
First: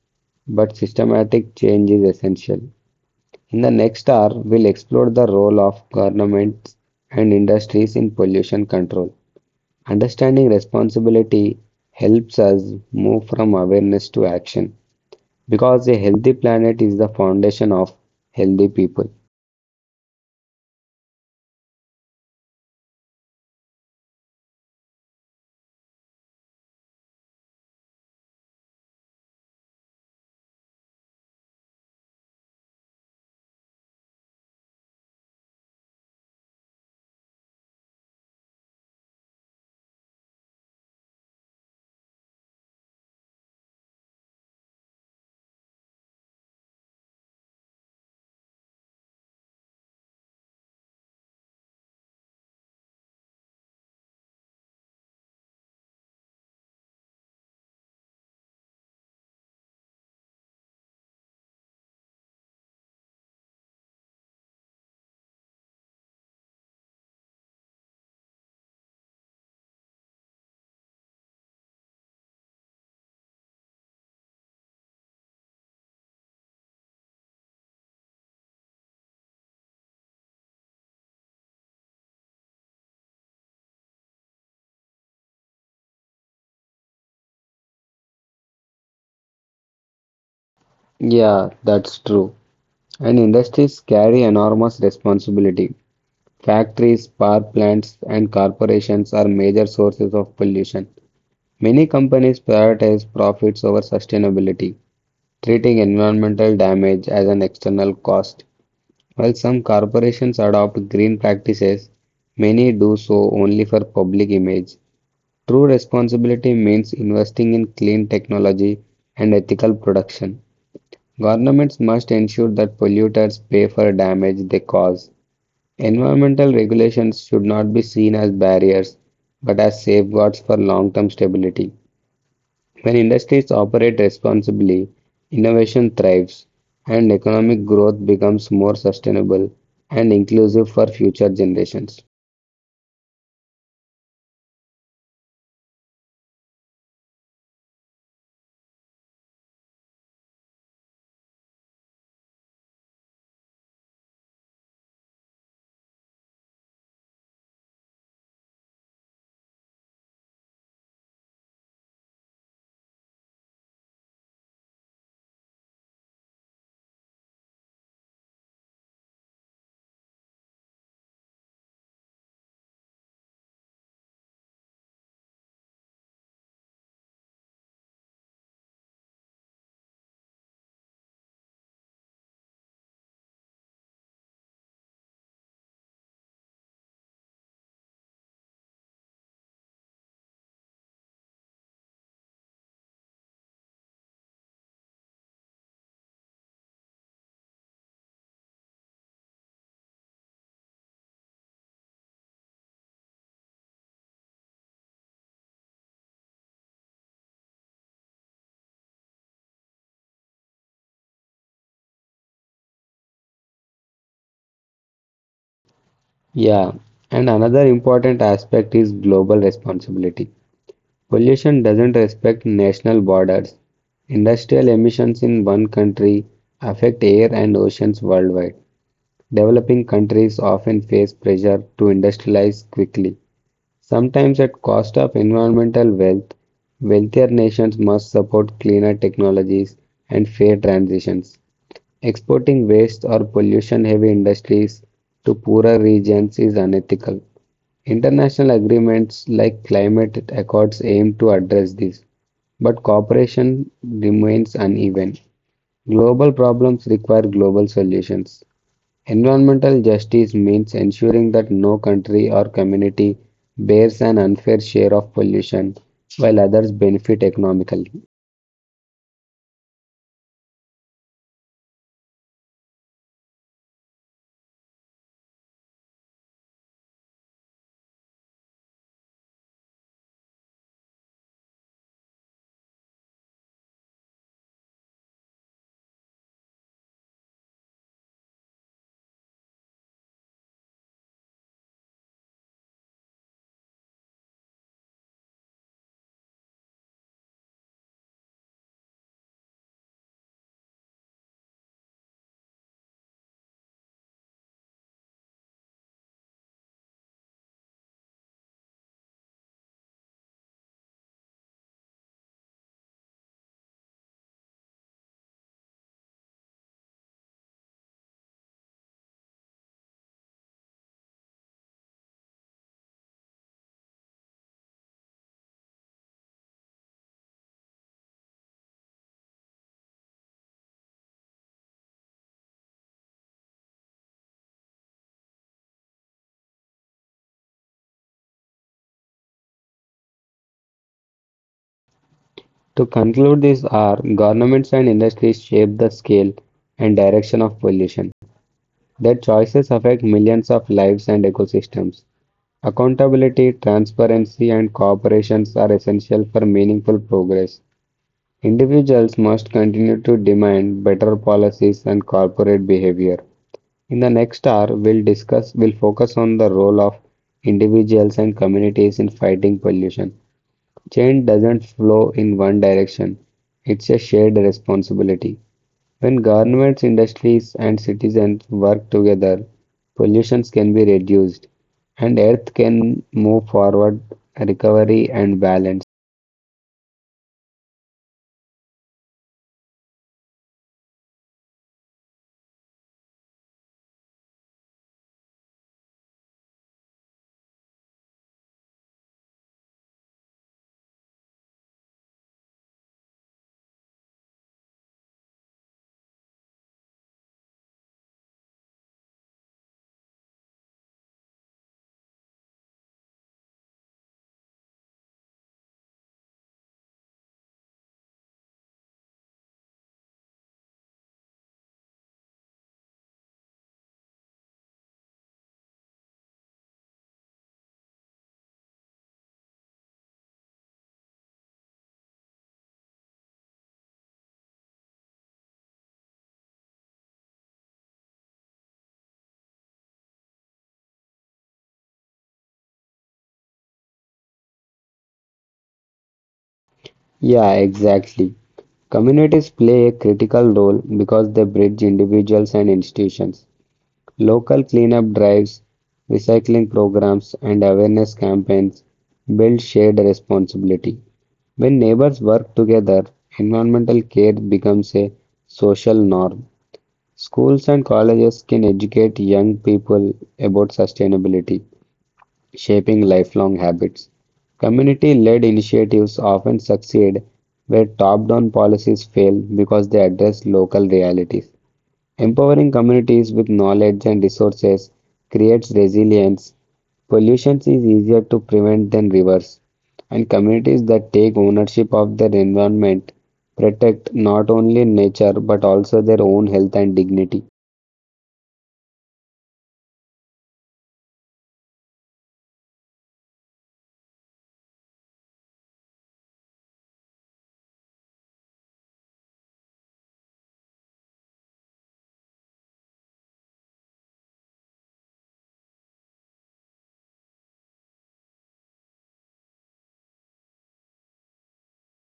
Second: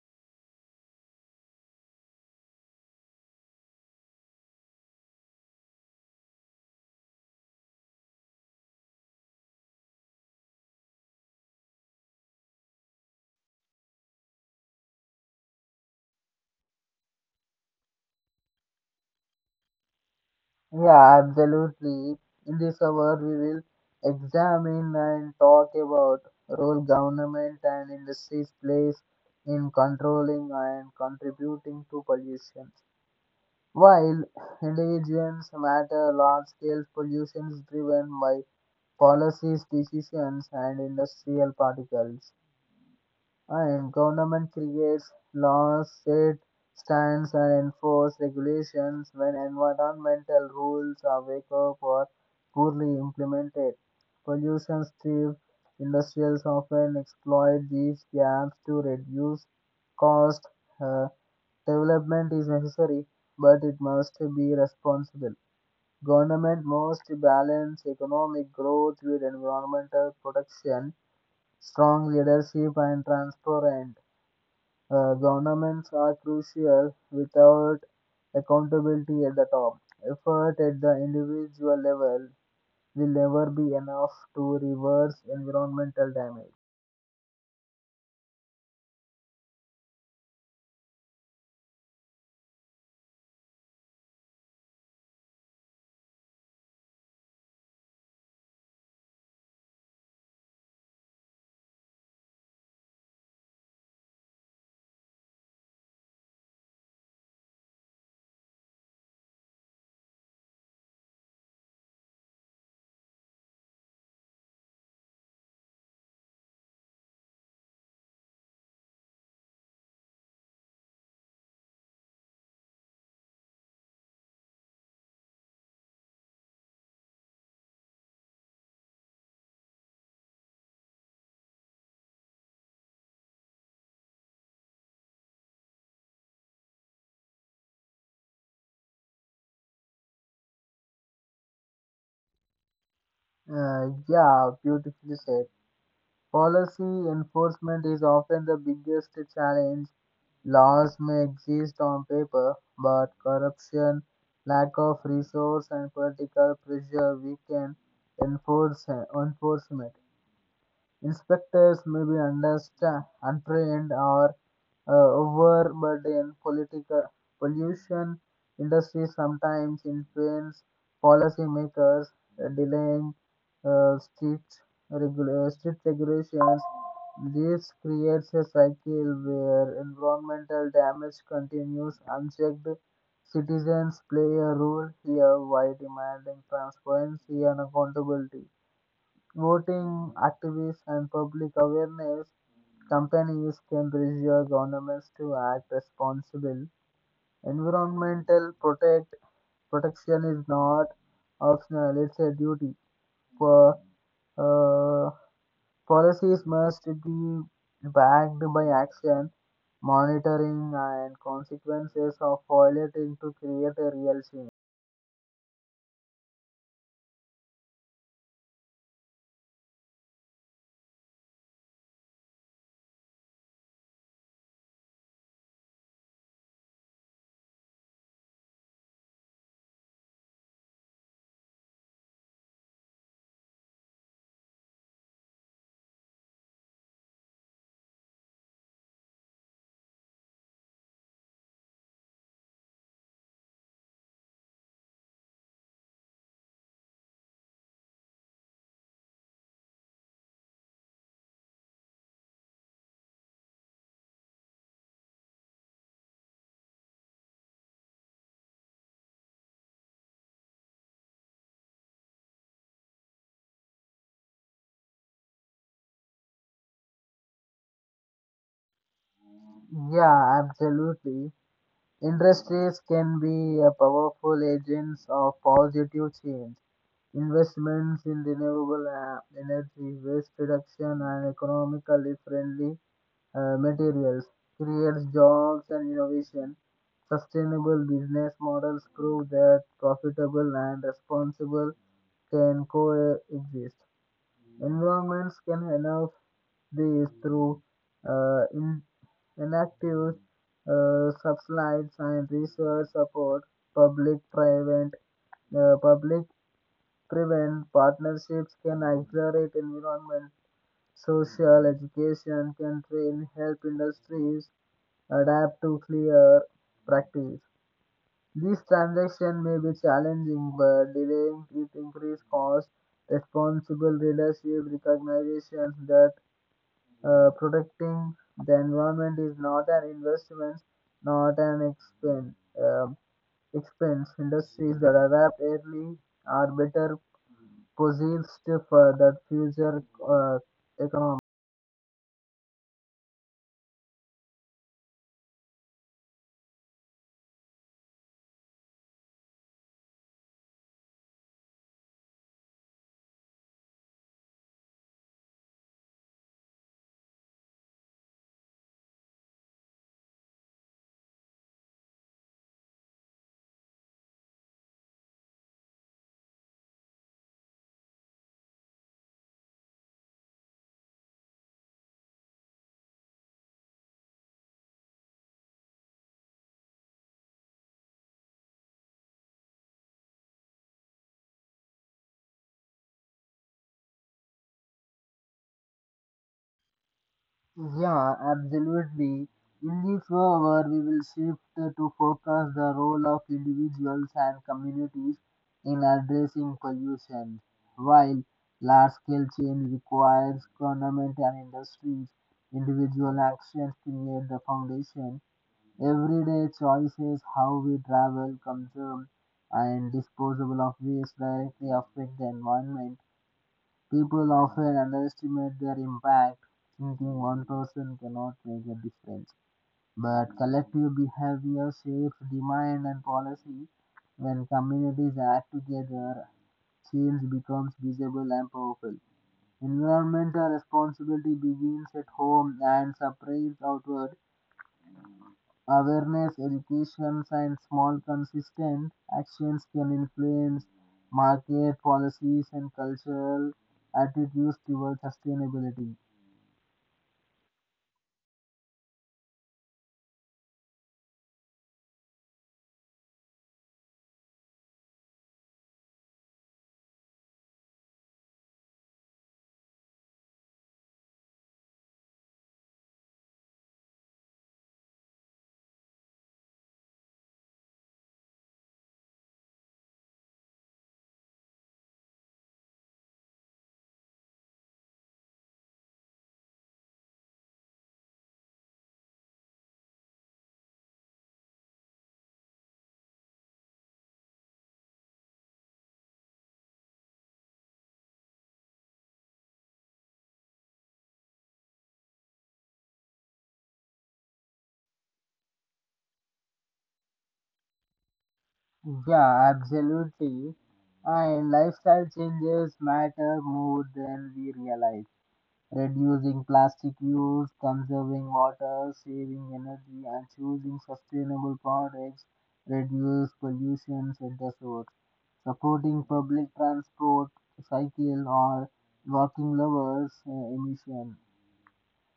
Speaker 2: but systematic change is essential. In the next hour, we'll explore the role of governments and industries in pollution control. Understanding responsibility helps us move from awareness to action because a healthy planet is the foundation of healthy people.
Speaker 1: Yeah, absolutely. In this hour, we will examine and talk about role government and industries plays in controlling and contributing to pollution. While individuals matter, large-scale pollution is driven by policies, decisions, and industrial particles. And government creates laws, set stands, and enforce regulations when environmental rules are weak or poorly implemented. Pollution strips industrials often exploit these gaps to reduce cost. Uh, Development is necessary, but it must be responsible. Government must balance economic growth with environmental protection, strong leadership, and transparent governments are crucial without accountability at the top. Effort at the individual level will never be enough to reverse environmental damage.
Speaker 2: Yeah, that's true. And industries carry enormous responsibility. Factories, power plants, and corporations are major sources of pollution. Many companies prioritize profits over sustainability, treating environmental damage as an external cost. While some corporations adopt green practices, many do so only for public image. True responsibility means investing in clean technology and ethical production. Governments must ensure that polluters pay for damage they cause. Environmental regulations should not be seen as barriers, but as safeguards for long term stability. When industries operate responsibly, innovation thrives, and economic growth becomes more sustainable and inclusive for future generations.
Speaker 1: Yeah, beautifully said. Policy enforcement is often the biggest challenge. Laws may exist on paper, but corruption, lack of resource, and political pressure weaken enforce- enforcement. Inspectors may be untrained or overburdened. Political pollution industry sometimes influence policymakers, delaying uh, strict, strict regulations. This creates a cycle where environmental damage continues unchecked. Citizens play a role here by demanding transparency and accountability. Voting activists and public awareness campaigns can pressure governments to act responsibly. Environmental protect protection is not optional; it's a duty. For uh, Policies must be backed by action, monitoring, and consequences of violating to create a real change.
Speaker 2: Yeah, and another important aspect is global responsibility. Pollution doesn't respect national borders. Industrial emissions in one country affect air and oceans worldwide. Developing countries often face pressure to industrialize quickly. Sometimes at cost of environmental wealth, wealthier nations must support cleaner technologies and fair transitions. Exporting waste or pollution-heavy industries to poorer regions is unethical. International agreements like climate accords aim to address this, but cooperation remains uneven. Global problems require global solutions. Environmental justice means ensuring that no country or community bears an unfair share of pollution while others benefit economically.
Speaker 1: Yeah, absolutely. Industries can be a powerful agents of positive change. Investments in renewable energy, waste reduction, and economically friendly materials creates jobs and innovation. Sustainable business models prove that profitable and responsible can coexist. Environments can enough these through uh, in- inactive subsidies and research support. public-private uh, Public-private partnerships can accelerate environment, social education can train, help industries adapt to clear practice. These transactions may be challenging, but delaying it increase cost. Responsible leadership recognition that protecting the environment is not an investment, not an expense. Um Industries that adapt early are better positioned for the future economy.
Speaker 2: To conclude this hour, governments and industries shape the scale and direction of pollution. Their choices affect millions of lives and ecosystems. Accountability, transparency, and cooperations are essential for meaningful progress. Individuals must continue to demand better policies and corporate behavior. In the next hour, we'll focus on the role of individuals and communities in fighting pollution. Change doesn't flow in one direction, it's a shared responsibility. When governments, industries, and citizens work together, pollutions can be reduced and Earth can move forward, recovery, and balance.
Speaker 1: Yeah, absolutely. In the forward, we will shift to focus the role of individuals and communities in addressing pollution. While large-scale change requires government and industries, individual actions create the foundation. Everyday choices, how we travel, consume, and disposable of waste directly affect the environment. People often underestimate their impact, thinking one person cannot make a difference. But collective behavior shapes demand and policy. When communities act together, change becomes visible and powerful. Environmental responsibility begins at home and spreads outward. Awareness, education, and small consistent actions can influence market policies and cultural attitudes towards sustainability.
Speaker 2: Yeah, exactly. Communities play a critical role because they bridge individuals and institutions. Local cleanup drives, recycling programs, and awareness campaigns build shared responsibility. When neighbors work together, environmental care becomes a social norm. Schools and colleges can educate young people about sustainability, shaping lifelong habits. Community led initiatives often succeed where top down policies fail because they address local realities. Empowering communities with knowledge and resources creates resilience. Pollution is easier to prevent than reverse, and communities that take ownership of their environment protect not only nature but also their own health and dignity.
Speaker 1: Yeah, absolutely. And lifestyle changes matter more than we realize. Reducing plastic use, conserving water, saving energy, and choosing sustainable products reduce pollution at the source. Supporting public transport, cycle, or walking lowers emission.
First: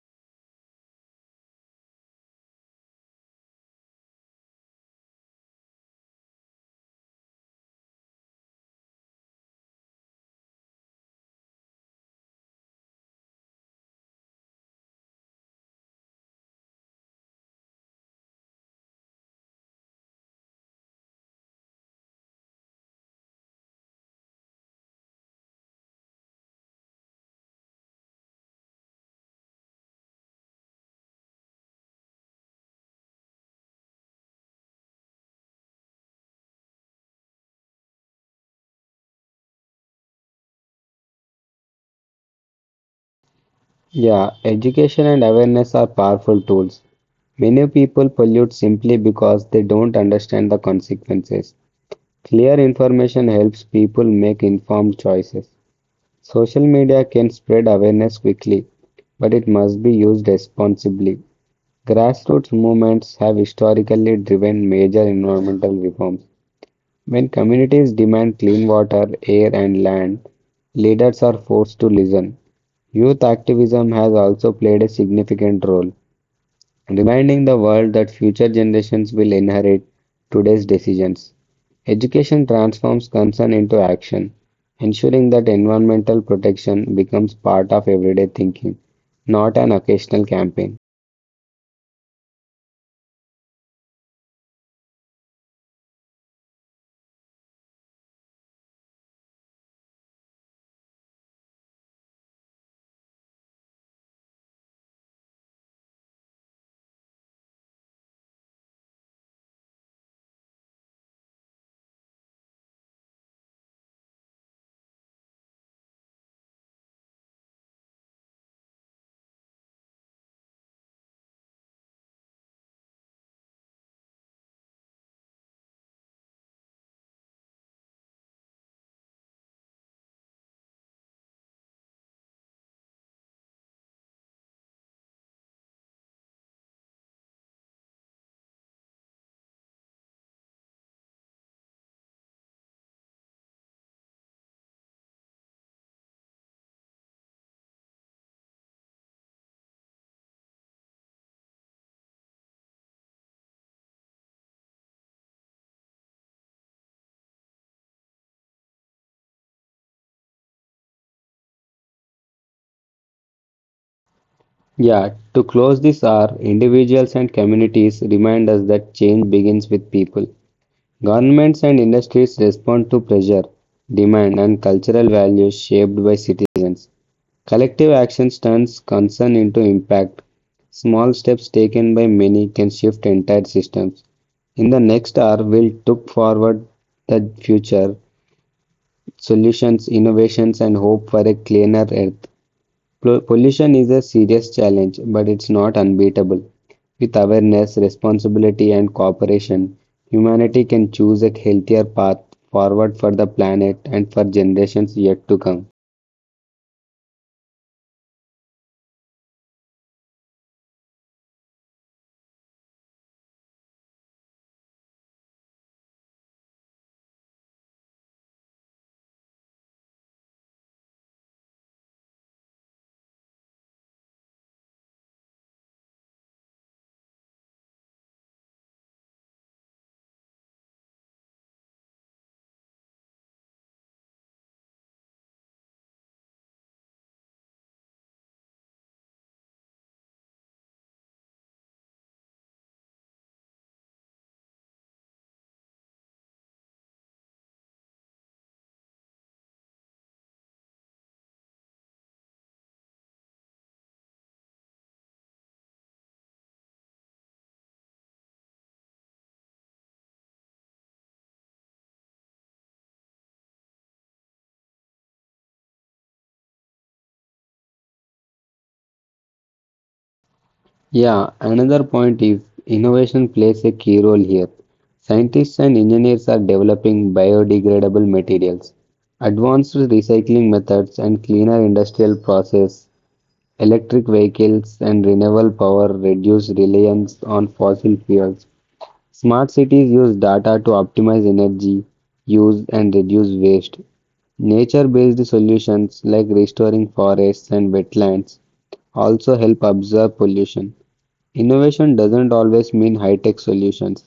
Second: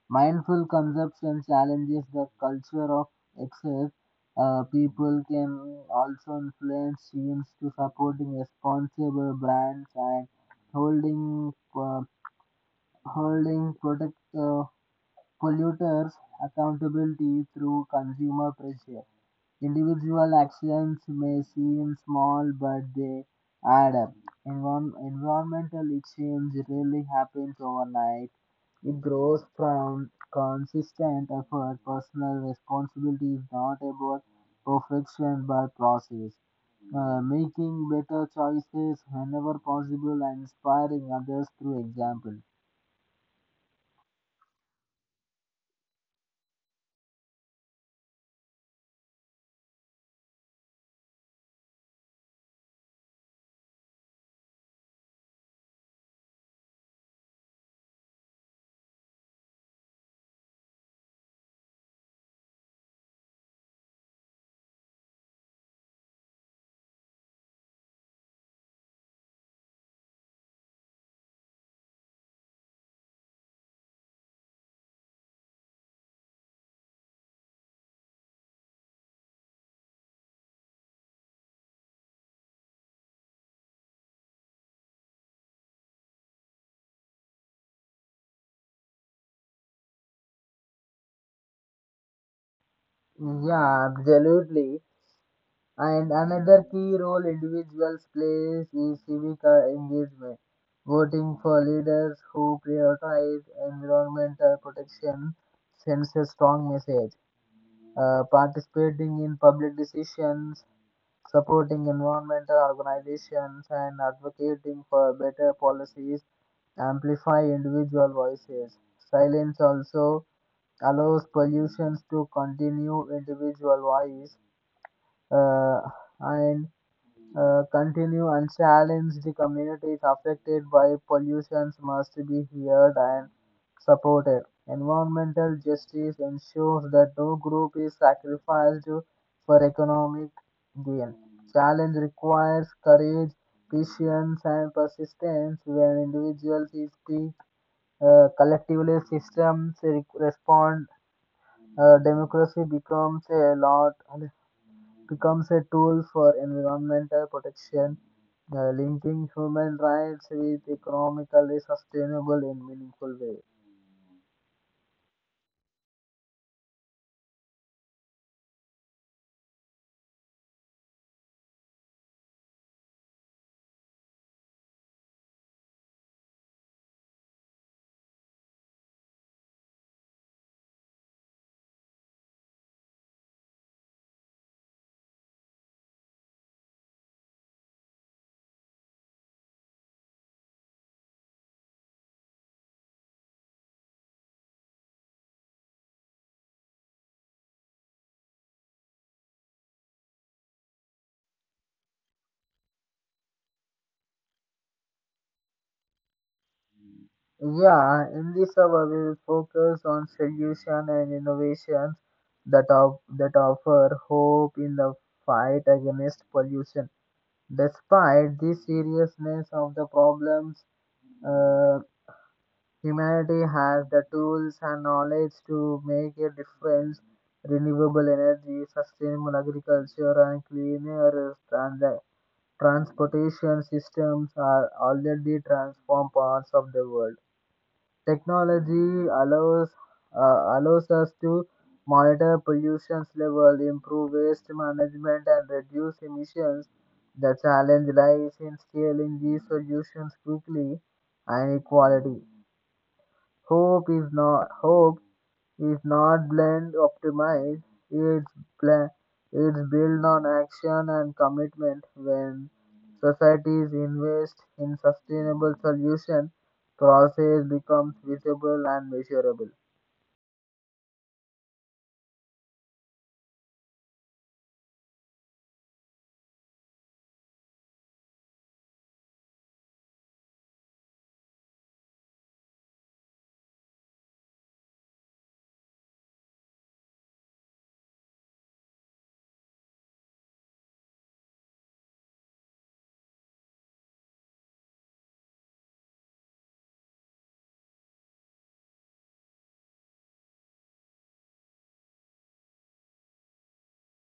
Speaker 1: Mindful consumption challenges the culture of excess. People can also influence teams to supporting responsible brands and holding uh, holding protect uh, polluters accountability through consumer pressure. Individual actions may seem small, but they add up. Environmental change really happens overnight. It grows from consistent effort. Personal responsibility is not about perfection but process. Making better choices whenever possible and inspiring others through example.
Speaker 2: Yeah, education and awareness are powerful tools. Many people pollute simply because they don't understand the consequences. Clear information helps people make informed choices. Social media can spread awareness quickly, but it must be used responsibly. Grassroots movements have historically driven major environmental reforms. When communities demand clean water, air, and land, leaders are forced to listen. Youth activism has also played a significant role reminding the world that future generations will inherit today's decisions. Education transforms concern into action, ensuring that environmental protection becomes part of everyday thinking, not an occasional campaign.
Speaker 1: Yeah, absolutely. And another key role individuals plays is civic engagement, voting for leaders who prioritize environmental protection sends a strong message. Participating in public decisions, supporting environmental organizations, and advocating for better policies amplify individual voices. Silence also allows pollutions to continue individual voice uh, and continue and challenge. The communities affected by pollution must be heard and supported. Environmental justice ensures that no group is sacrificed for economic gain. Challenge requires courage, patience, and persistence. When individuals speak, collectively systems respond. Democracy becomes a lot becomes a tool for environmental protection, linking human rights with economically sustainable and meaningful way.
Speaker 2: Yeah, to close this hour, individuals and communities remind us that change begins with people. Governments and industries respond to pressure, demand, and cultural values shaped by citizens. Collective action turns concern into impact. Small steps taken by many can shift entire systems. In the next hour, we'll look forward the future, solutions, innovations, and hope for a cleaner earth. Pollution is a serious challenge, but it's not unbeatable. With awareness, responsibility, and cooperation, humanity can choose a healthier path forward for the planet and for generations yet to come.
Speaker 1: Yeah, in this hour we will focus on solution and innovations that offer hope in the fight against pollution. Despite the seriousness of the problems, uh, humanity has the tools and knowledge to make a difference. Renewable energy, sustainable agriculture, and clean air and the transportation systems are already transformed parts of the world. Technology allows us to monitor pollution level, improve waste management, and reduce emissions. The challenge lies in scaling these solutions quickly and equality. Hope is not blind optimized. It's bla- it's built on action and commitment. When societies invest in sustainable solution, process becomes visible and measurable.
Speaker 2: Yeah, another point is innovation plays a key role here. Scientists and engineers are developing biodegradable materials, advanced recycling methods, and cleaner industrial process. Electric vehicles and renewable power reduce reliance on fossil fuels. Smart cities use data to optimize energy use and reduce waste. Nature-based solutions like restoring forests and wetlands also help absorb pollution. Innovation doesn't always mean high tech solutions.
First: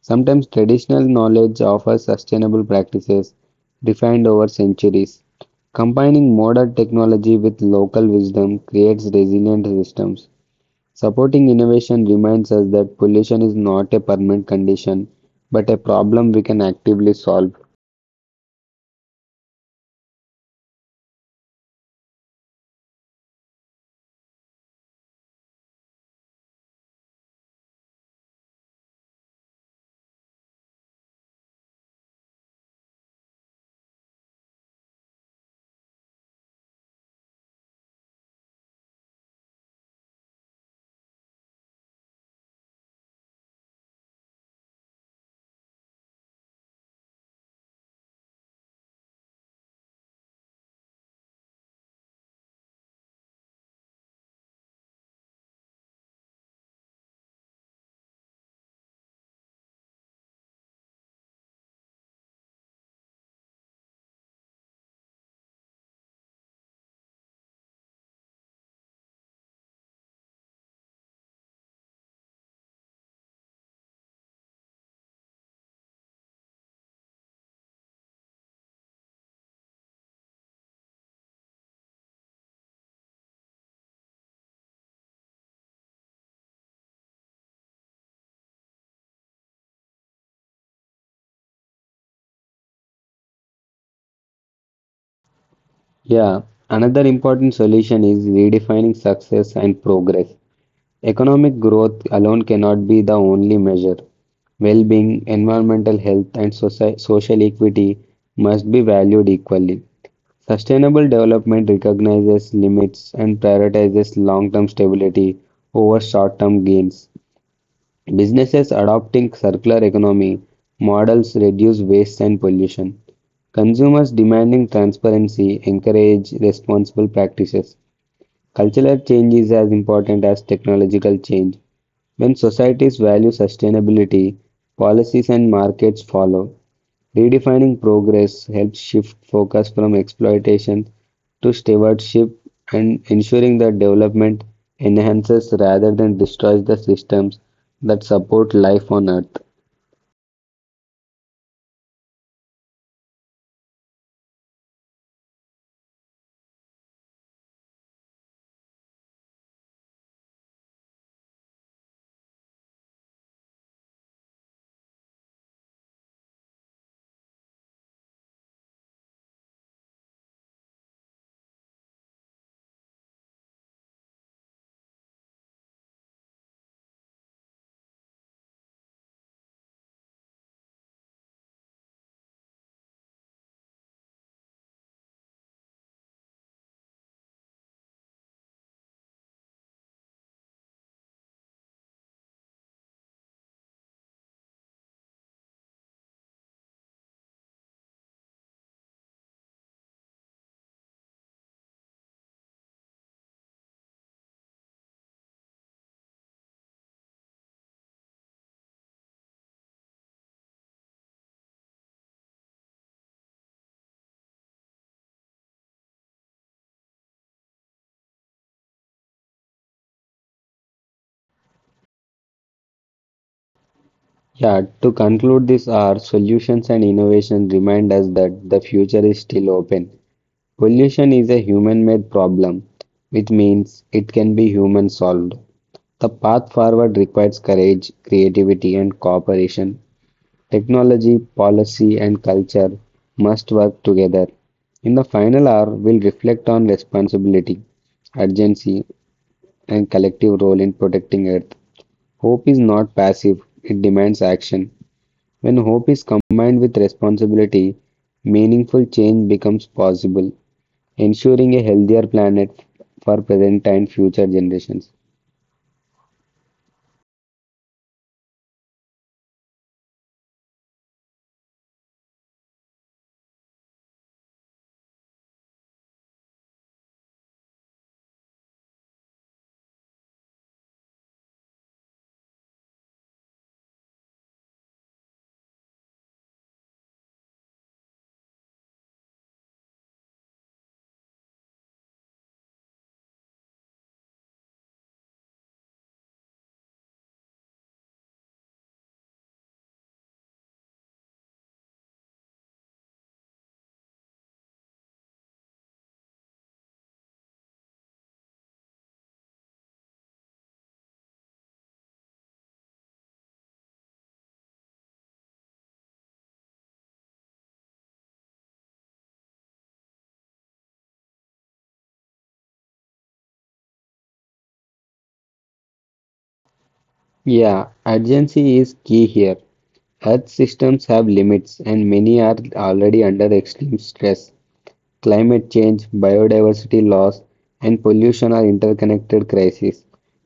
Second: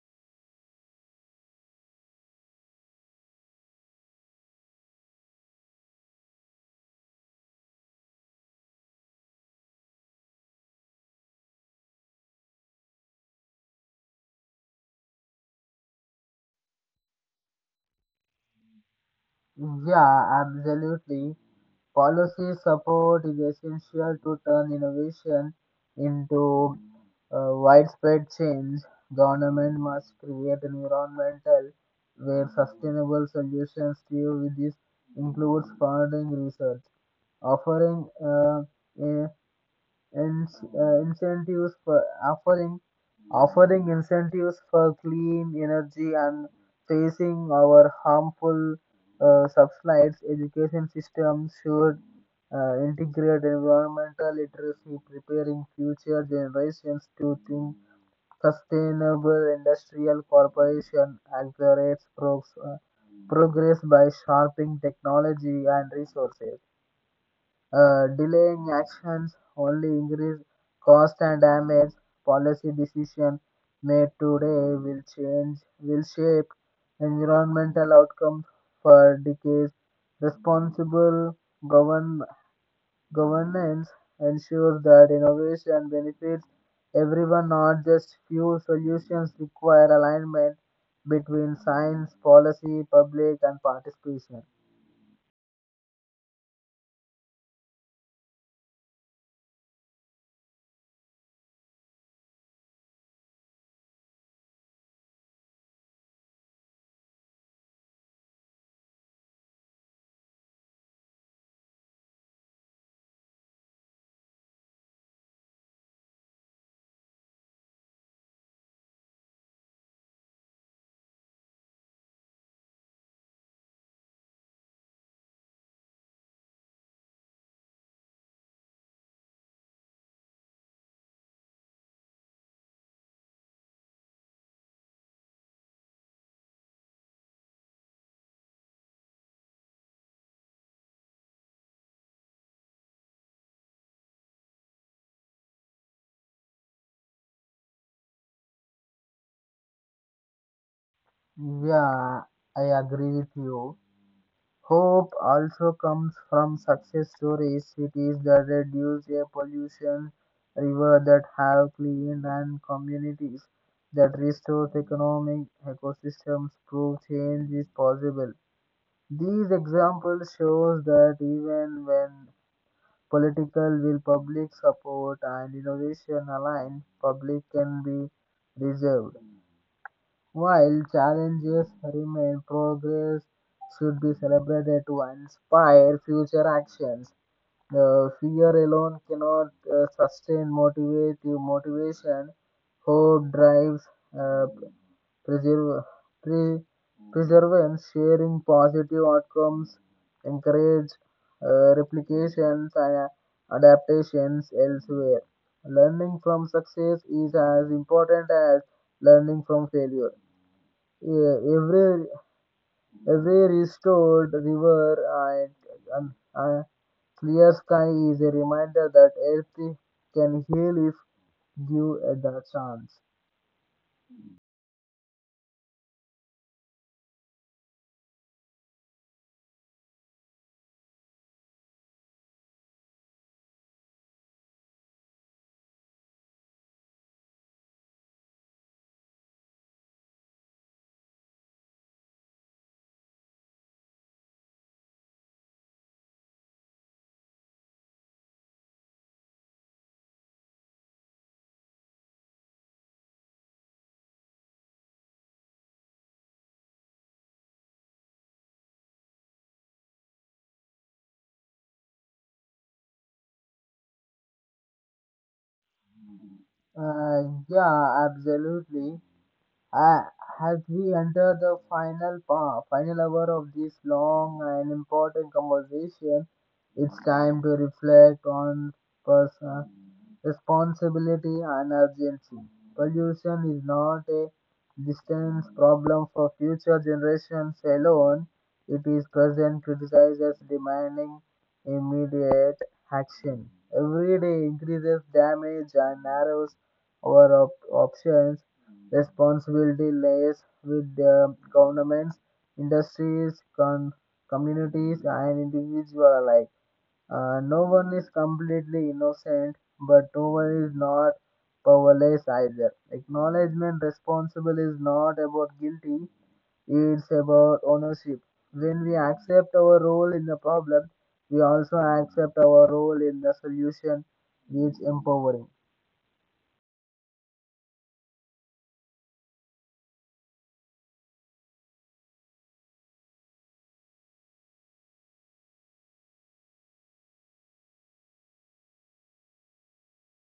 Speaker 2: Sometimes traditional knowledge offers sustainable practices refined over centuries. Combining modern technology with local wisdom creates resilient systems. Supporting innovation reminds us that pollution is not a permanent condition, but a problem we can actively solve.
Speaker 1: Yeah, absolutely. Policy support is essential to turn innovation into widespread change. Government must create environmental where sustainable solutions to this includes funding research, offering uh, ins- uh, incentives for offering offering incentives for clean energy and facing our harmful subsides. Education systems should integrate environmental literacy preparing future generations to think sustainable. Industrial corporation accelerates progress by sharpening technology and resources. Delaying actions only increase cost and damage. Policy decision made today will change, will shape environmental outcomes for decades. Responsible govern, governance ensures that innovation benefits everyone, not just few. Solutions require alignment between science, policy, public, and participation.
Speaker 2: Yeah, another important solution is redefining success and progress. Economic growth alone cannot be the only measure. Well-being, environmental health, and social equity must be valued equally. Sustainable development recognizes limits and prioritizes long-term stability over short-term gains. Businesses adopting circular economy models reduce waste and pollution. Consumers demanding transparency encourage responsible practices. Cultural change is as important as technological change. When societies value sustainability, policies and markets follow. Redefining progress helps shift focus from exploitation to stewardship and ensuring that development enhances rather than destroys the systems that support life on earth.
Speaker 1: Yeah, I agree with you. Hope also comes from success stories, cities that reduce air pollution, rivers that have clean, and communities that restore economic ecosystems prove change is possible. These examples shows that even when political will, public support, and innovation align, public can be reserved. While challenges remain, progress should be celebrated to inspire future actions. The fear alone cannot sustain motivate motivation. Hope drives uh, preserve, pre, preservance, sharing positive outcomes, encourage replications and adaptations elsewhere. Learning from success is as important as learning from failure. Yeah, every restored river and clear sky is a reminder that Earth can heal if given the chance.
Speaker 2: Yeah, to conclude this, our solutions and innovation remind us that the future is still open. Pollution is a human made problem, which means it can be human solved. The path forward requires courage, creativity, and cooperation. Technology, policy, and culture must work together. In the final hour, we'll reflect on responsibility, urgency, and collective role in protecting Earth. Hope is not passive, it demands action. When hope is combined with responsibility, meaningful change becomes possible, ensuring a healthier planet for present and future generations.
Speaker 1: Yeah, absolutely. Uh, as we enter the final hour of this long and important conversation, it's time to reflect on personal responsibility and urgency. Pollution is not a distant problem for future generations alone. It is present criticized as demanding immediate action. Every day increases damage and narrows our options. Responsibility lies with the governments, industries, communities, and individuals alike. No one is completely innocent, but no one is not powerless either. Acknowledgement responsible is not about guilty, it's about ownership. When we accept our role in the problem, we also accept our role in the solution, which empowering.
Speaker 2: Yeah, urgency is key here. Earth systems have limits, and many are already under extreme stress. Climate change, biodiversity loss, and pollution are interconnected crises,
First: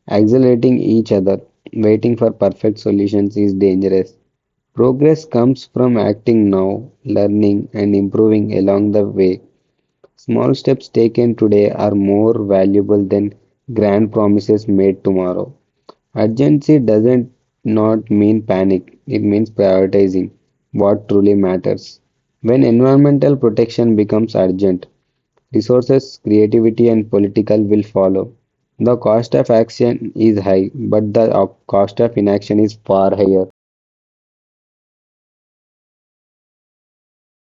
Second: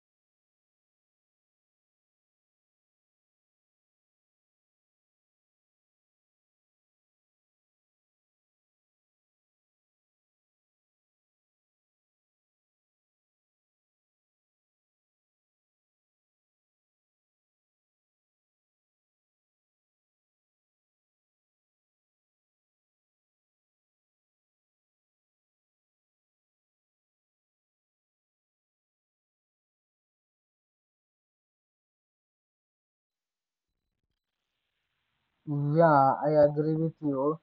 Speaker 2: accelerating each other. Waiting for perfect solutions is dangerous. Progress comes from acting now, learning, and improving along the way. Small steps taken today are more valuable than grand promises made tomorrow. Urgency doesn't not mean panic, it means prioritizing what truly matters. When environmental protection becomes urgent, resources, creativity, and political will follow. The cost of action is high, but the cost of inaction is far higher.
Speaker 1: Yeah, I agree with you.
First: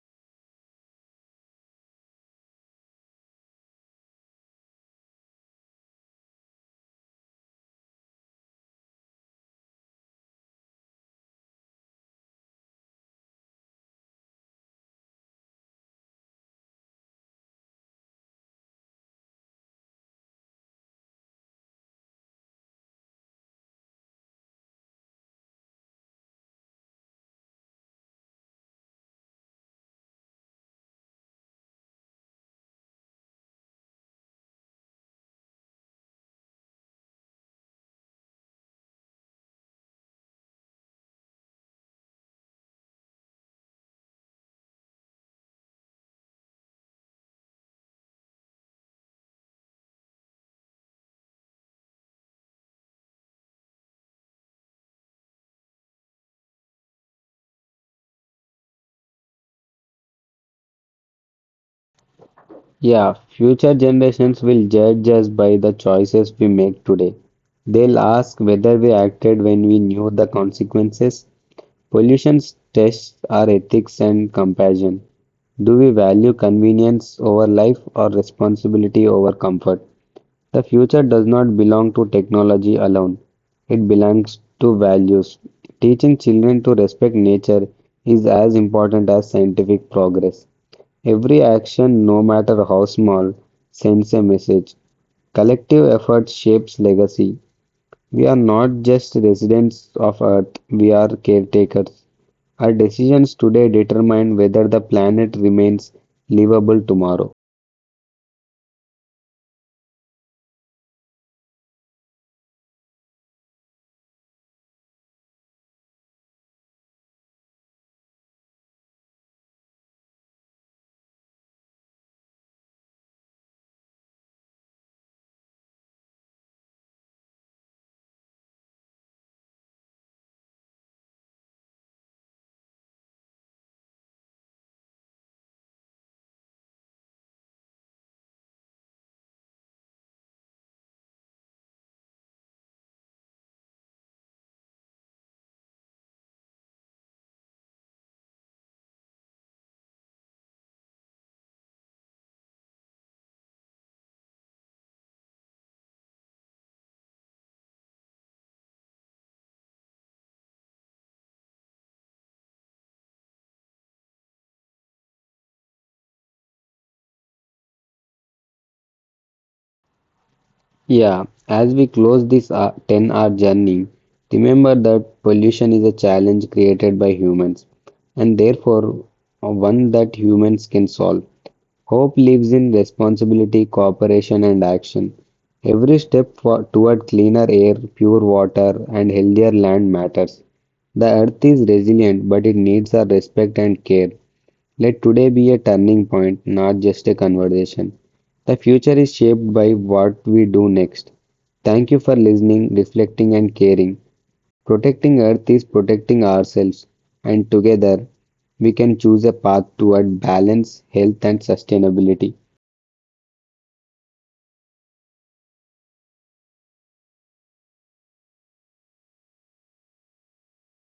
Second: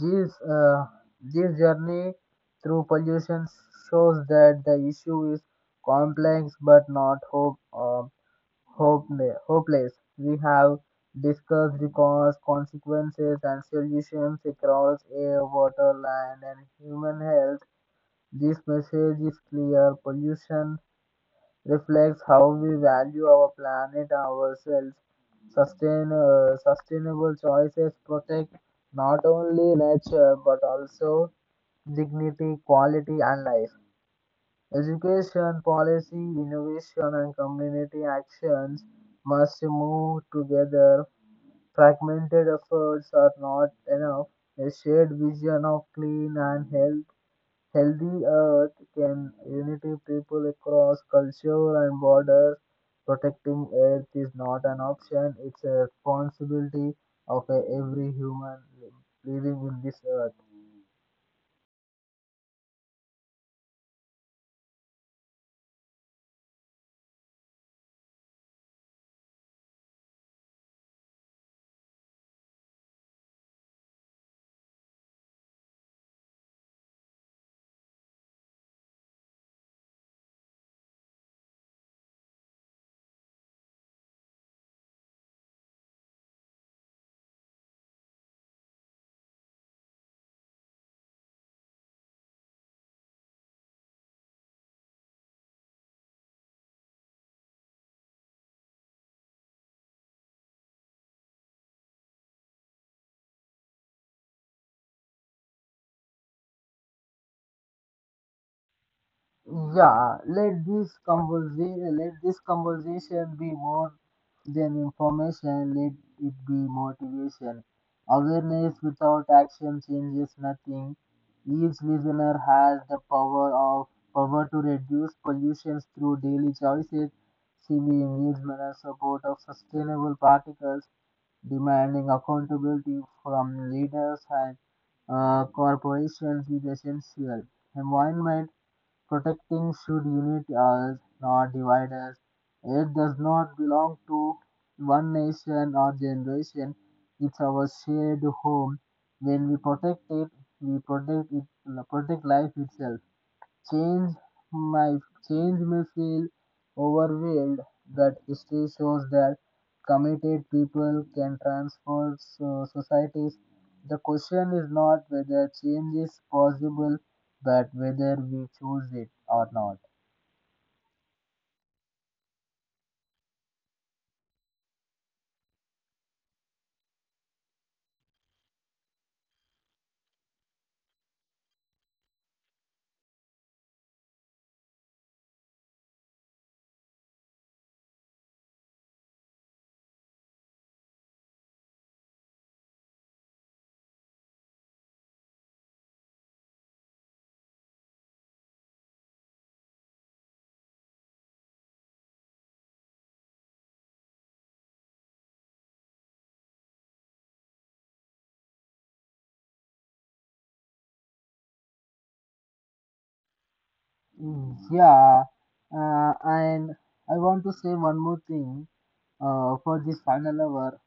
Speaker 1: This, uh, this journey through pollution shows that the issue is complex but not hope, hopeless. We have discussed the cause, consequences, and solutions across air, water, land, and human health. This message is clear pollution reflects how we value our planet, ourselves. Sustainable choices protect not only nature but also dignity, quality, and life. Education, policy, innovation, and community actions must move together. Fragmented efforts are not enough. A shared vision of clean and Healthy Earth can unite people across culture and borders. Protecting Earth is not an option, it's a responsibility of every human living in this earth.
Speaker 2: Yeah, future generations will judge us by the choices we make today. They'll ask whether we acted when we knew the consequences. Pollution tests are ethics and compassion. Do we value convenience over life or responsibility over comfort? The future does not belong to technology alone, it belongs to values. Teaching children to respect nature is as important as scientific progress. Every action, no matter how small, sends a message. Collective effort shapes legacy. We are not just residents of Earth, we are caretakers. Our decisions today determine whether the planet remains livable tomorrow.
Speaker 1: Yeah, let this conversation be more than information, let it be motivation. Awareness without action changes nothing. Each listener has the power to reduce pollution through daily choices, civil engagement and support of sustainable particles, demanding accountability from leaders and corporations is essential. Environment Protecting should unite us, not divide us. It does not belong to one nation or generation. It's our shared home. When we protect it, protect life itself change my change may feel overwhelmed, but it still shows that committed people can transform societies. The question is not whether change is possible, but whether we choose it or not.
Speaker 2: Yeah, as we close this 10-hour journey, remember that pollution is a challenge created by humans and therefore one that humans can solve. Hope lives in responsibility, cooperation, and action. Every step toward cleaner air, pure water, and healthier land matters. The earth is resilient, but it needs our respect and care. Let today be a turning point, not just a conversation. The future is shaped by what we do next. Thank you for listening, reflecting, and caring. Protecting Earth is protecting ourselves, and together we can choose a path toward balance, health, and sustainability.
Speaker 1: Mm, yeah, and I want to say one more thing for this final hour.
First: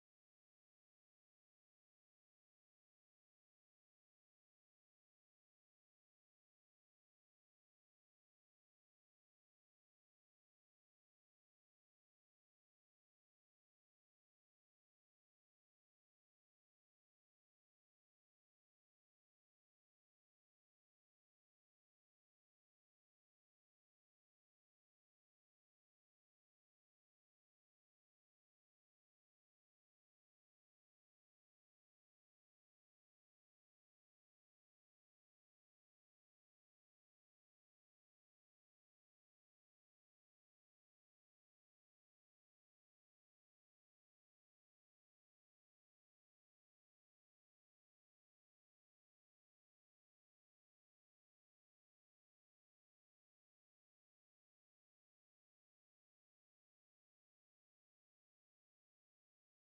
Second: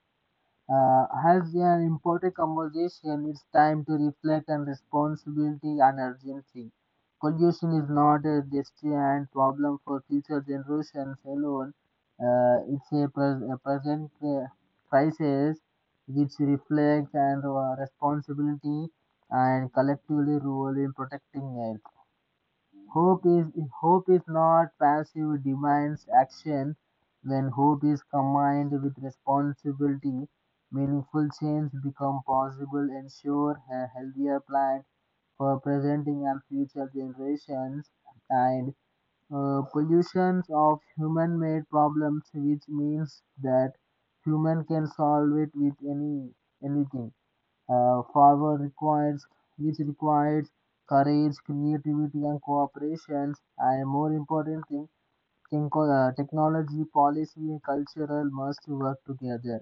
Speaker 1: Has an important conversation, it's time to reflect on responsibility and urgency. Pollution is not a distant problem for future generations alone. It's a present crisis which reflects and responsibility and collectively role in protecting it. Hope is Hope is not passive it demands action. When hope is combined with responsibility, meaningful change become possible. Ensure a healthier planet for presenting and future generations, and pollution of human-made problems, which means that human can solve it with anything forward requires which requires courage, creativity, and cooperation. And more important importantly, technology, policy, and cultural must work together.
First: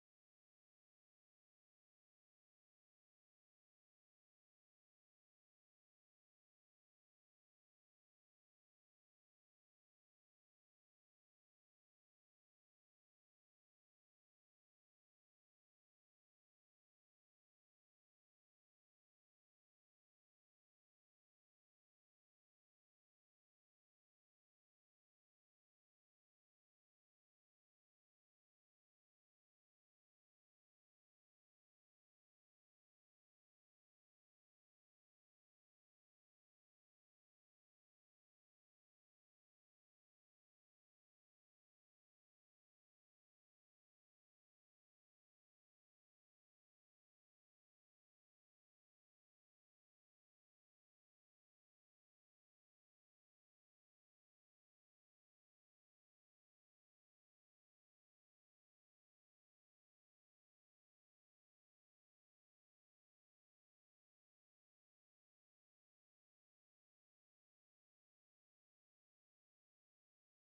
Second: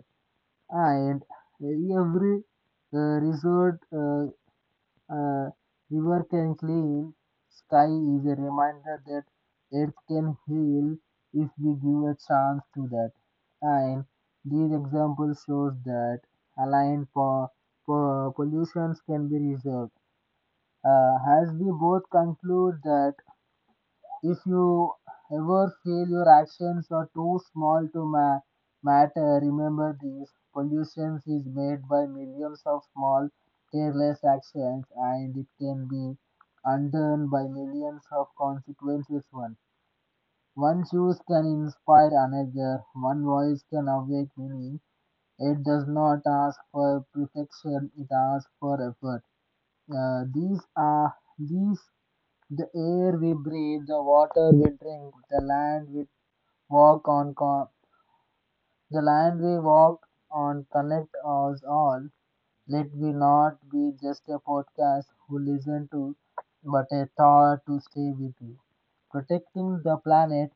Speaker 1: And every uh, resort uh, river can clean, sky is a reminder that earth can heal if we give a chance to that. And these examples shows that aligned po- pollutions can be resolved. Uh, as we both conclude that if you ever feel your actions are too small to matter, remember this pollution is made by millions of small, careless actions, and it can be undone by millions of consequences. One choice can inspire another, one voice can awake many. It does not ask for perfection, it asks for effort. These are the air we breathe, the water we drink, walk on, con- the land we walk on connect us all. Let we not be just a podcast who listen to, but a thought to stay with you. Protecting the planet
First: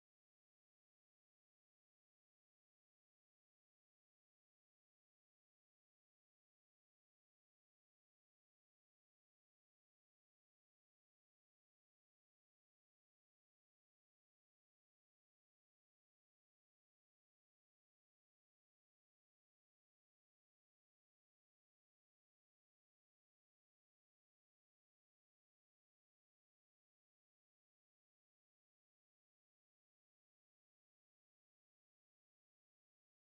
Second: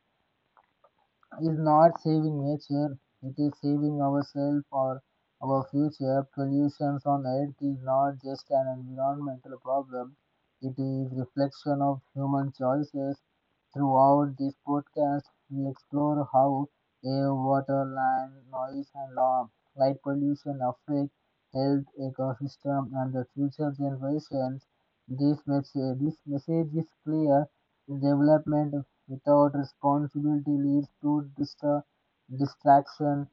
Speaker 1: is not saving nature, it is saving ourselves or our future. Pollution on Earth is not just an environmental problem, it is reflection of human choices. Throughout this podcast, we explore how air, water, land, noise, and law, light pollution affect health, ecosystem, and the future generations. This message is clear. Development without responsibility leads to distraction.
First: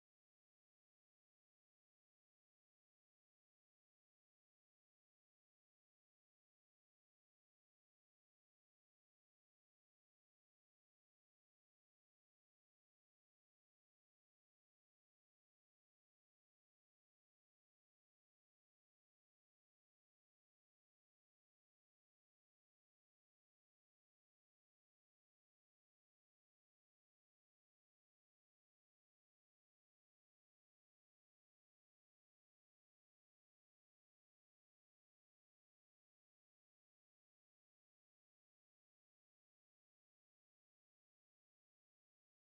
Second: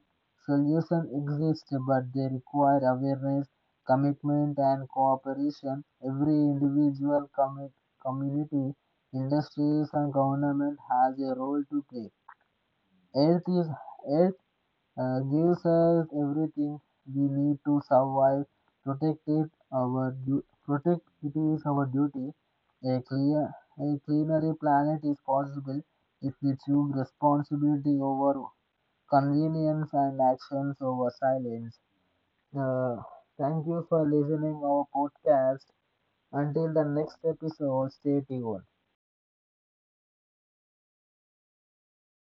Speaker 1: Solutions exist, but they require awareness, commitment, and cooperation. Every individual, community, industries, and government has a role to play. Earth is, Earth gives us everything we need to survive. Protect it is our duty. A clear, a cleaner planet is possible if we choose responsibility over convenience and actions over silence. Uh, Thank you for listening our podcast. Until the next episode, stay tuned.